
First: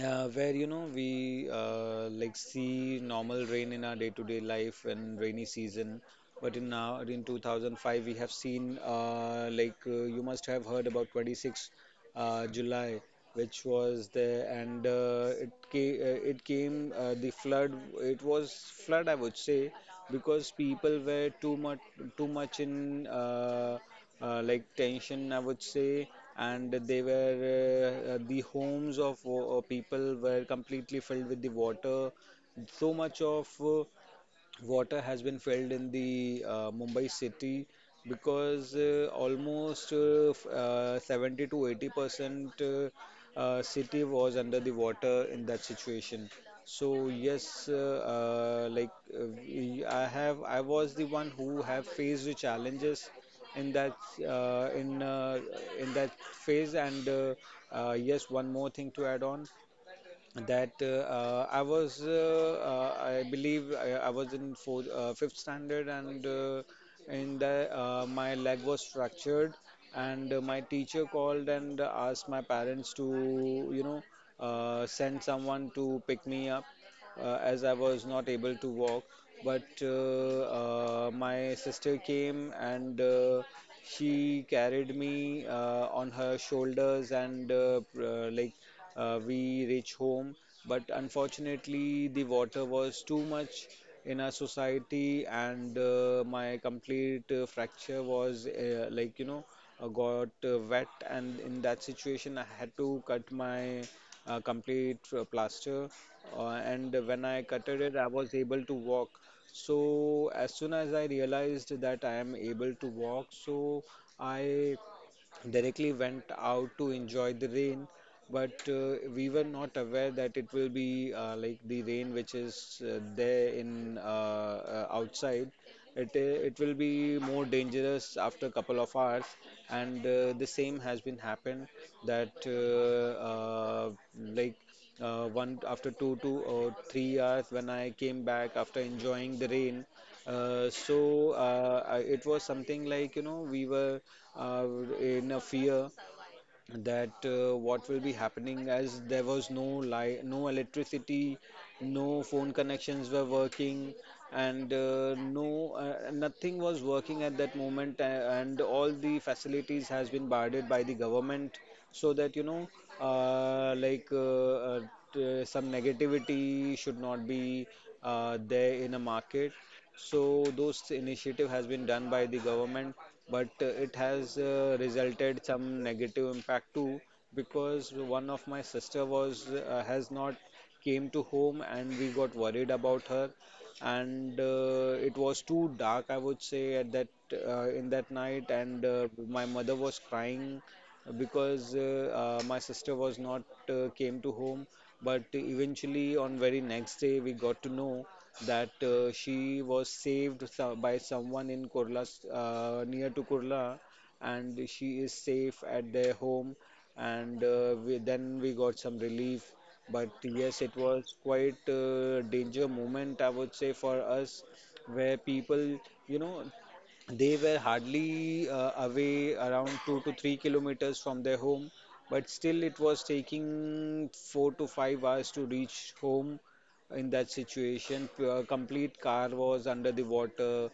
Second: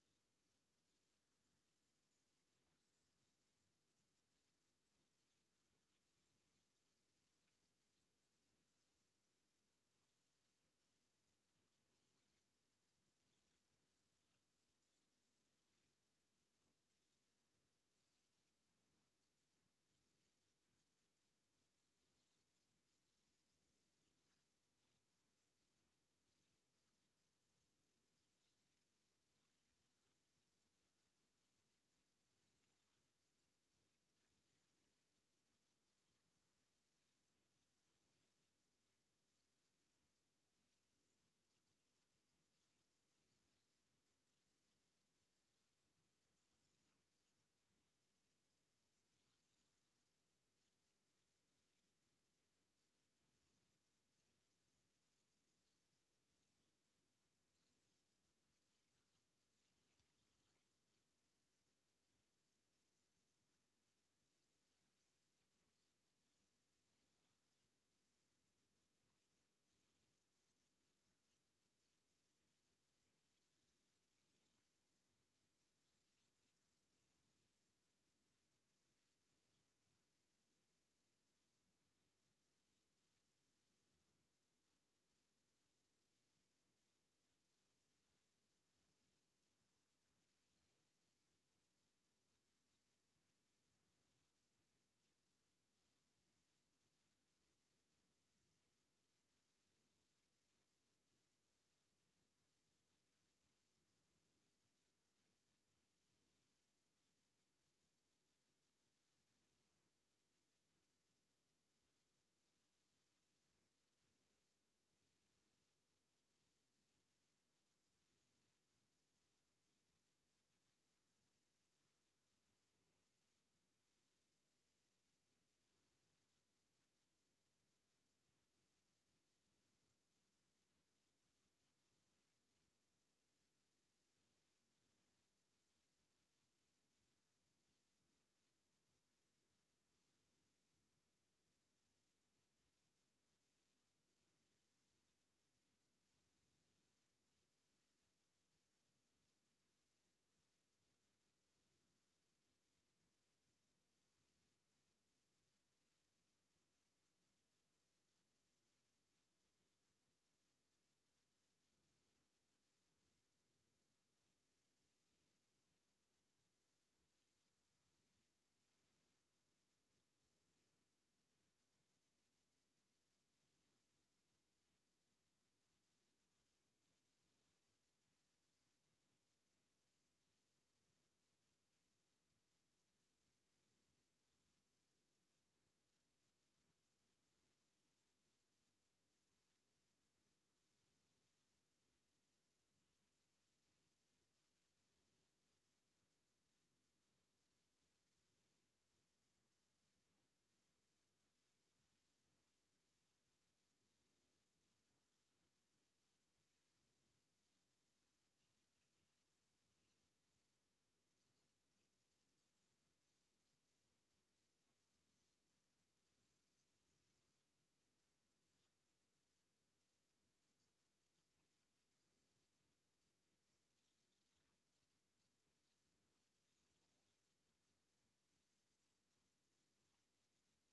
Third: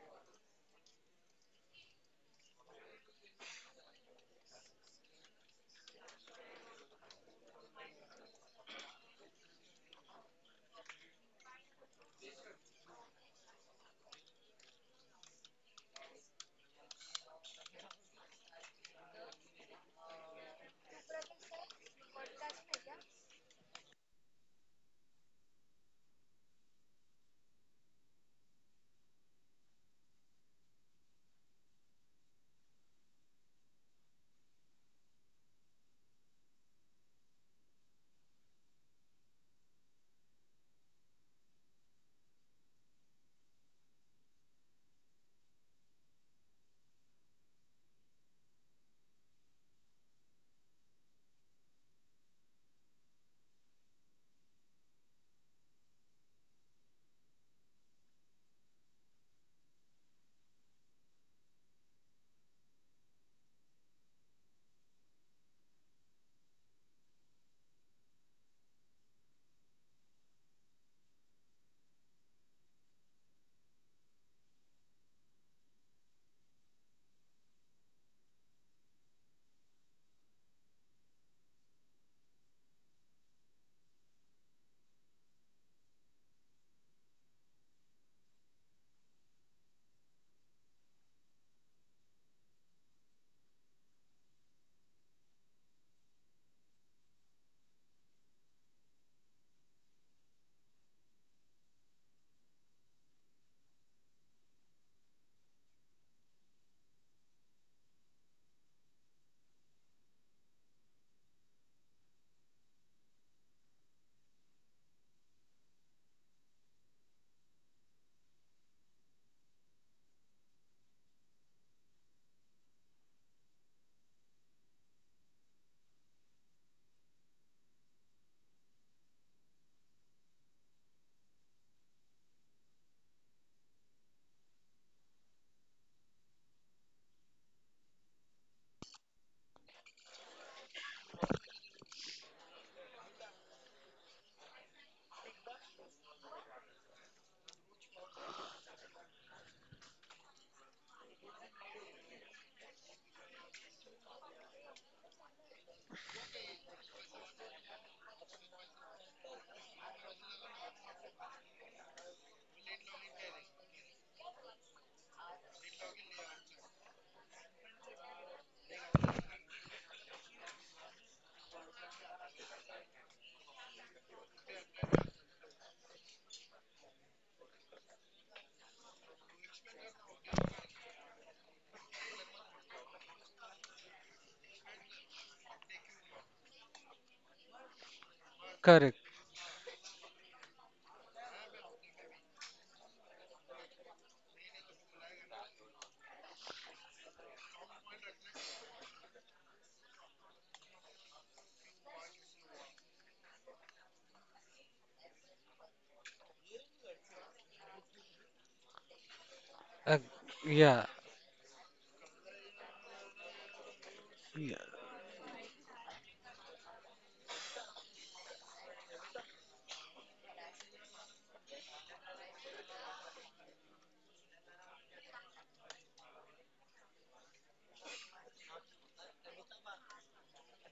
Speaker 2: where we like see normal rain in our day-to-day life and rainy season, but in now in 2005 we have seen like you must have heard about 26 July, which was there, and it came the flood. It was flood, I would say, because people were too much in like tension, I would say, and they were the homes of people were completely filled with the water. So much of water has been filled in the Mumbai city, because almost 70 to 80% city was under the water in that situation. So yes, like I have, I was the one who have faced the challenges in that, uh, in uh, in that phase. And yes, one more thing to add on, that I was, I believe, I was in fourth, fifth standard, and in the my leg was fractured, and my teacher called and asked my parents to, send someone to pick me up, as I was not able to walk. But my sister came and she carried me on her shoulders and like we reach home, but unfortunately, the water was too much in our society, and my complete fracture was like got wet, and in that situation, I had to cut my complete plaster, and when I cut it, I was able to walk. So as soon as I realized that I am able to walk, so I directly went out to enjoy the rain. But we were not aware that it will be like the rain which is there in outside, it will be more dangerous after a couple of hours. And the same has been happened, that uh, like one after 2 or 3 hours when I came back after enjoying the rain, it was something like we were uh, in a fear that what will be happening, as there was no light, no electricity, no phone connections were working, and nothing was working at that moment, and all the facilities has been barred by the government, so that uh, like uh, uh, some negativity should not be there in a market. So those initiative has been done by the government, but it has resulted some negative impact too, because one of my sister was has not came to home, and we got worried about her. And it was too dark, I would say, at that, in that night, and
Speaker 1: correct.
Speaker 2: my mother was crying because my sister was not came to home. But eventually on very next day we got to know that she was saved by someone in Kurla, near to Kurla, and she is safe at their home. And then we got some relief.
Speaker 1: Uh,
Speaker 2: But yes, it
Speaker 1: yeah.
Speaker 2: was quite a danger moment, I would say, for us,
Speaker 1: Yeah,
Speaker 2: where people, you know, they were hardly away around 2 to 3 kilometers from their home, but still it was taking 4 to 5 hours to reach home in that situation. Complete car was under the water,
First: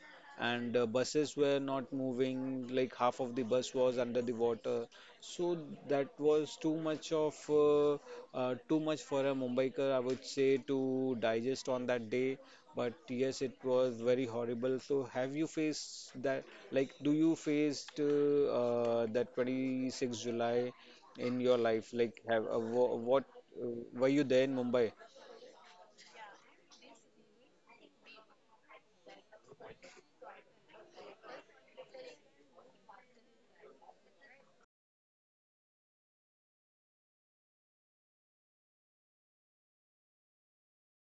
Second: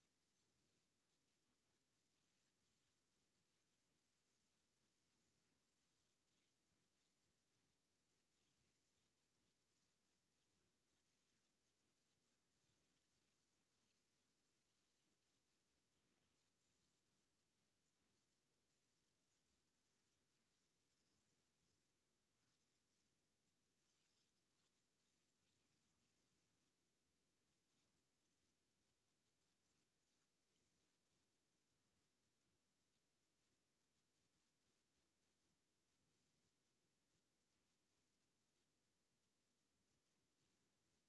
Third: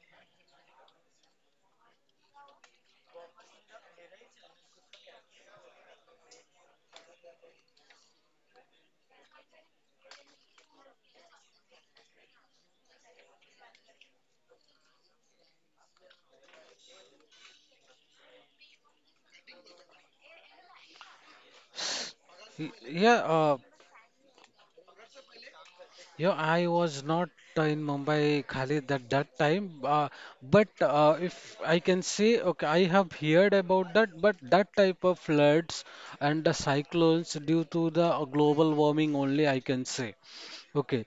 Speaker 2: and buses were not moving. Like half of the bus was under the water, so that was too much for a Mumbaiker, I would say, to digest on that day. But yes, it was very horrible. So have you faced that? Like, do you faced that 26 July in your life? Like,
Speaker 1: yeah.
Speaker 2: what uh, were you there in Mumbai?
Speaker 1: Yeah, I was not in Mumbai, Khalid, at that time. But if I can say, okay, I have heard about that, but that type of floods and the cyclones due to the global warming only, I can say. Okay,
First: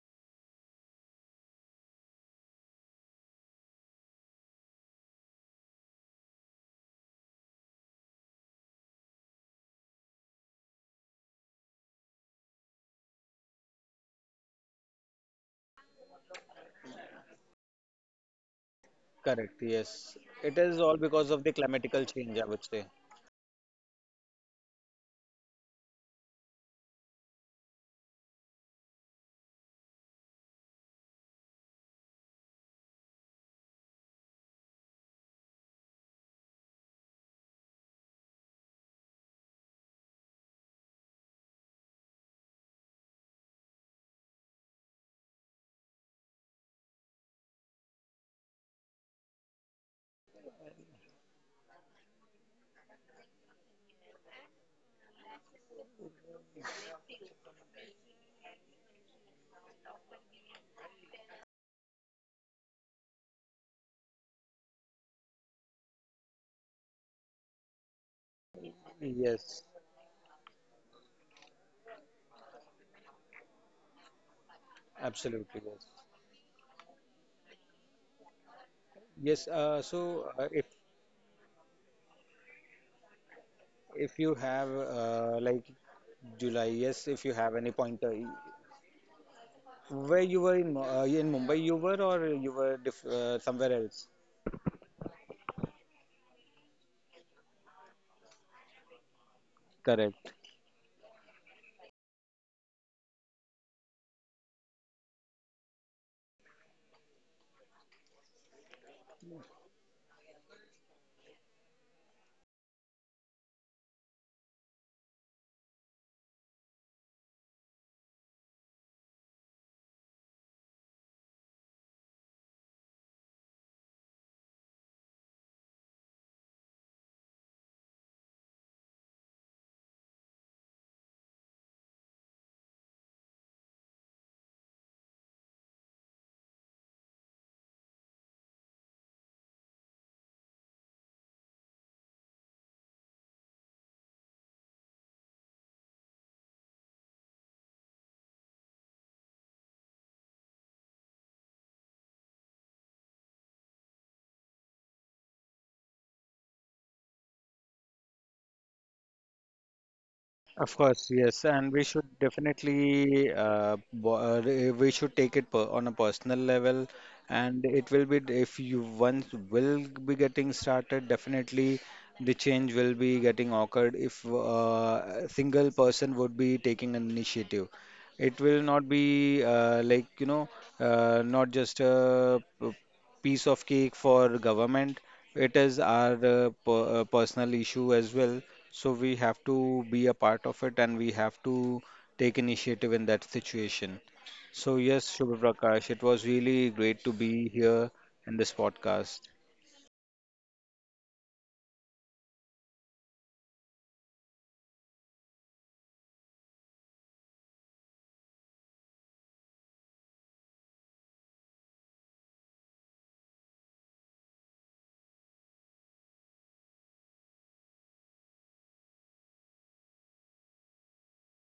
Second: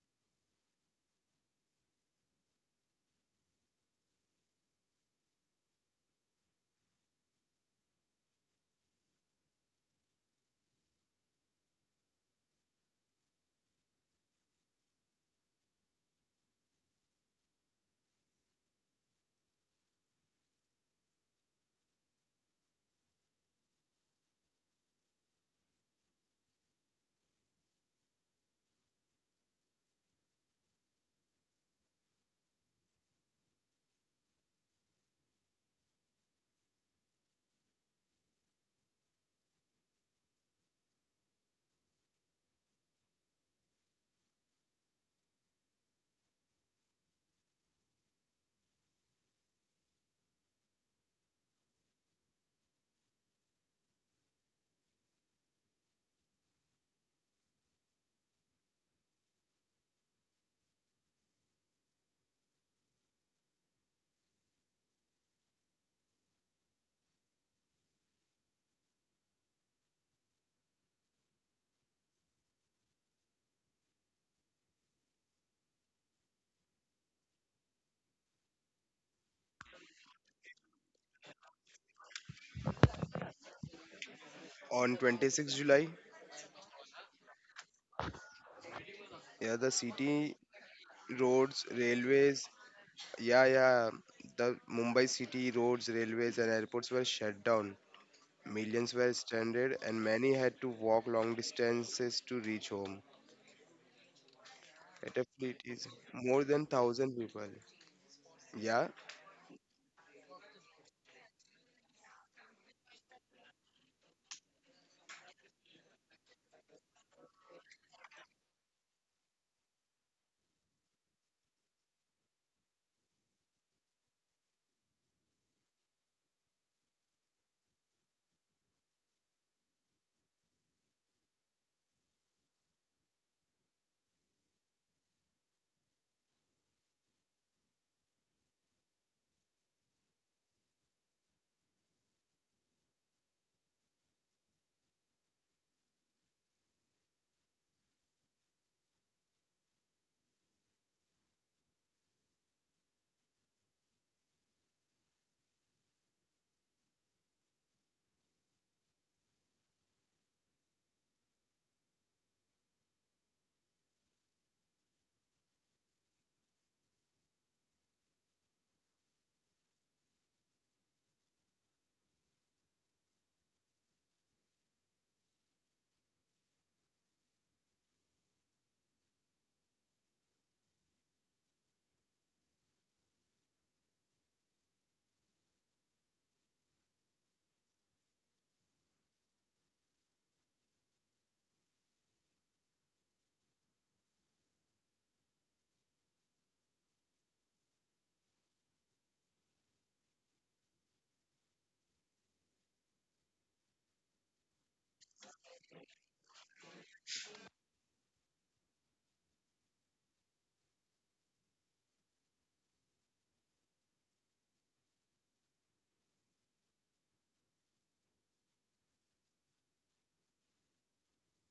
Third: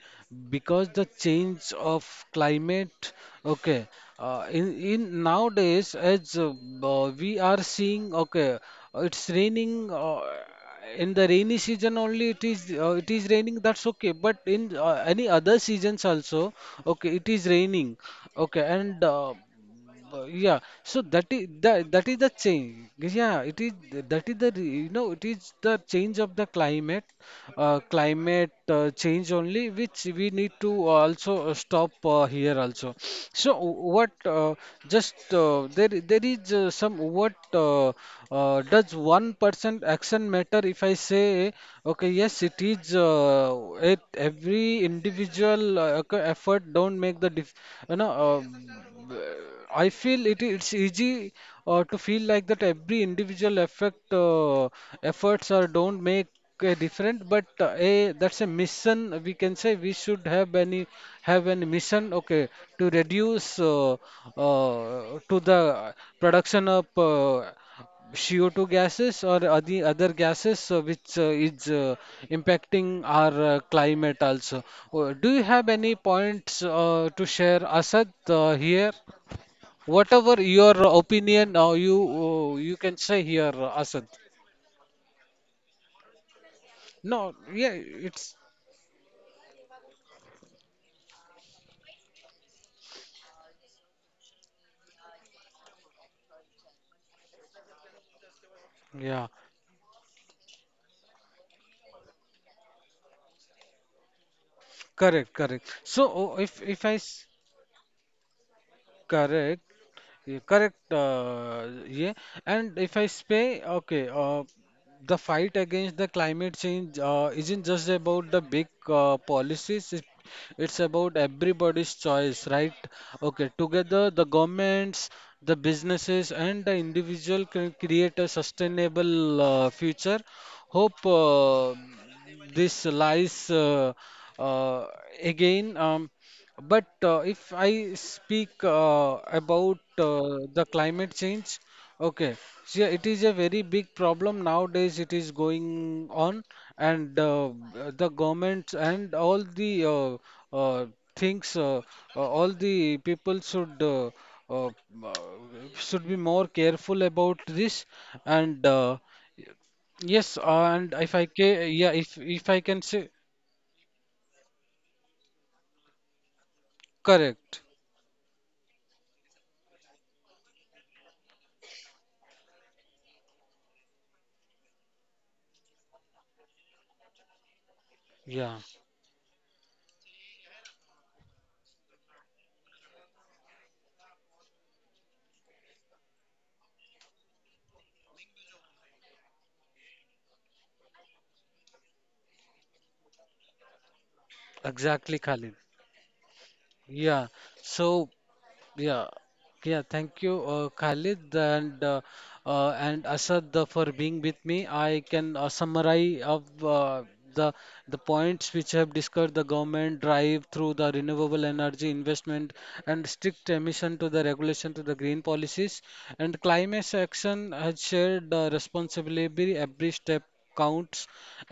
Speaker 1: because the change of climate, okay, in nowadays as we are seeing, okay, it's raining in the rainy season only, it is raining, that's okay, but in any other seasons also, okay, it is raining, okay, and
Speaker 2: Correct, yes.
Speaker 1: but
Speaker 2: It
Speaker 1: yeah,
Speaker 2: is all
Speaker 1: so that
Speaker 2: because of
Speaker 1: is
Speaker 2: the
Speaker 1: that, that
Speaker 2: climatical
Speaker 1: is the
Speaker 2: change, I would
Speaker 1: change.
Speaker 2: say.
Speaker 1: Yeah, it is, that is the you know, it is the change of the climate, climate change only, which we need to also stop here also. So what just there there is some what does one person action matter, if I say? Okay, yes, it is it, every individual effort don't make the you know. Uh, I feel it, it's easy to feel like that every individual effect efforts or don't make a difference, but a that's a mission, we can say, we should have any mission, okay, to reduce to the production of CO2 gases or
Speaker 2: Yes,
Speaker 1: other gases which is impacting our climate also. Do you
Speaker 2: absolutely,
Speaker 1: have
Speaker 2: yes.
Speaker 1: any points to share, Asad, here?
Speaker 2: Yes, so
Speaker 1: Whatever your opinion, you you can say here, Asad.
Speaker 2: if you have
Speaker 3: On 26
Speaker 2: like
Speaker 3: July,
Speaker 2: July, yes, if
Speaker 1: No,
Speaker 2: you have
Speaker 1: yeah,
Speaker 2: any pointer,
Speaker 1: it's,
Speaker 3: yeah, the
Speaker 2: where
Speaker 3: city
Speaker 2: you were in in Mumbai,
Speaker 3: roads,
Speaker 2: you were or
Speaker 3: railways,
Speaker 2: you were diff
Speaker 3: yeah,
Speaker 2: somewhere
Speaker 3: yeah,
Speaker 2: else?
Speaker 3: the Mumbai city roads, railways, and airports were shut down. Millions were
Speaker 1: yeah,
Speaker 3: stranded, and many
Speaker 2: Correct.
Speaker 3: had to walk long distances to reach home. At a
Speaker 1: correct,
Speaker 3: fleet
Speaker 1: correct.
Speaker 3: is
Speaker 1: So
Speaker 3: more
Speaker 1: if
Speaker 3: than thousand people. Yeah,
Speaker 1: correct. Yeah, correct. Yeah, and if I say, okay, the fight against the climate change isn't just about the big policies. It, it's about everybody's choice, right? Okay, together the governments, the businesses, and the individual can create a sustainable future. Hope this lies uh, again. But if I speak about the climate change, okay, see, it is a very big problem nowadays. It is going on, and the governments and all the uh, things, all the people uh, uh, should be more careful about this. And yes,
Speaker 2: Of course,
Speaker 1: and if
Speaker 2: yes,
Speaker 1: I
Speaker 2: and we
Speaker 1: ca
Speaker 2: should
Speaker 1: yeah, if I can say
Speaker 2: definitely we should take it per on a personal level, and
Speaker 1: correct,
Speaker 2: it will be if you once will be getting started, definitely the change will be getting occurred if a single person would be taking an initiative. It
Speaker 1: yeah,
Speaker 2: will not be like not just a piece of cake for government. It is our personal issue as well. So we have to be a part of it and we have to take initiative in that situation. So yes,
Speaker 1: exactly,
Speaker 2: Shubha
Speaker 1: Khalid.
Speaker 2: Prakash, it was really great to
Speaker 1: Yeah.
Speaker 2: be here
Speaker 1: So
Speaker 2: in this
Speaker 1: yeah,
Speaker 2: podcast.
Speaker 1: yeah. Thank you, Khalid and Asad for being with me. I can summarize of the the points which have discussed the government drive through the renewable energy investment and strict emission to the regulation to the green policies, and climate action has shared responsibility, every step counts.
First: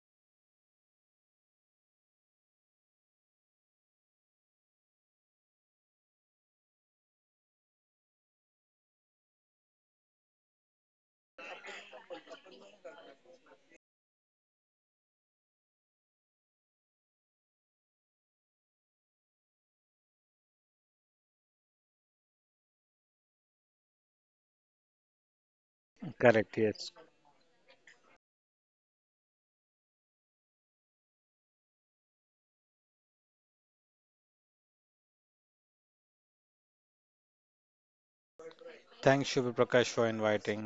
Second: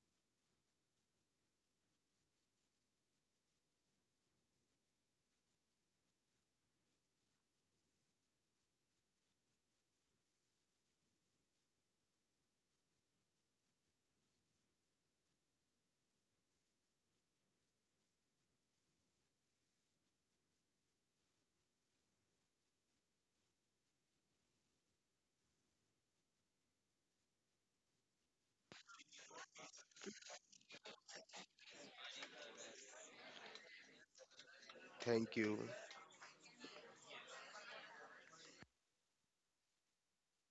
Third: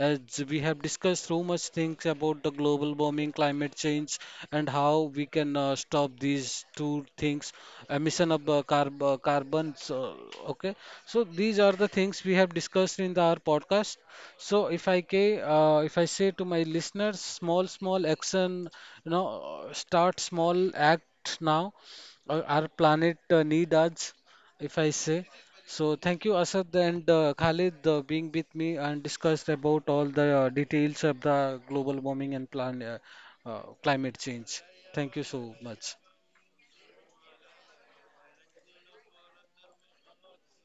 Speaker 1: As we have discussed so much things about the global warming, climate change, and how we can stop these two things, emission of carbons. Okay, so these are the things we have discussed in the, our podcast. So if I if I say to my listeners, small small action, you know, start small, act now. Our planet need us, if I say. So thank you,
Speaker 2: Correct,
Speaker 1: Asad
Speaker 2: yes.
Speaker 1: and Khalid, being with me and discussed about all the details of the global warming and plan climate change. Thank you
Speaker 3: thank
Speaker 1: so
Speaker 3: you.
Speaker 1: much.
Speaker 2: Thanks, Shubha Prakash, for inviting.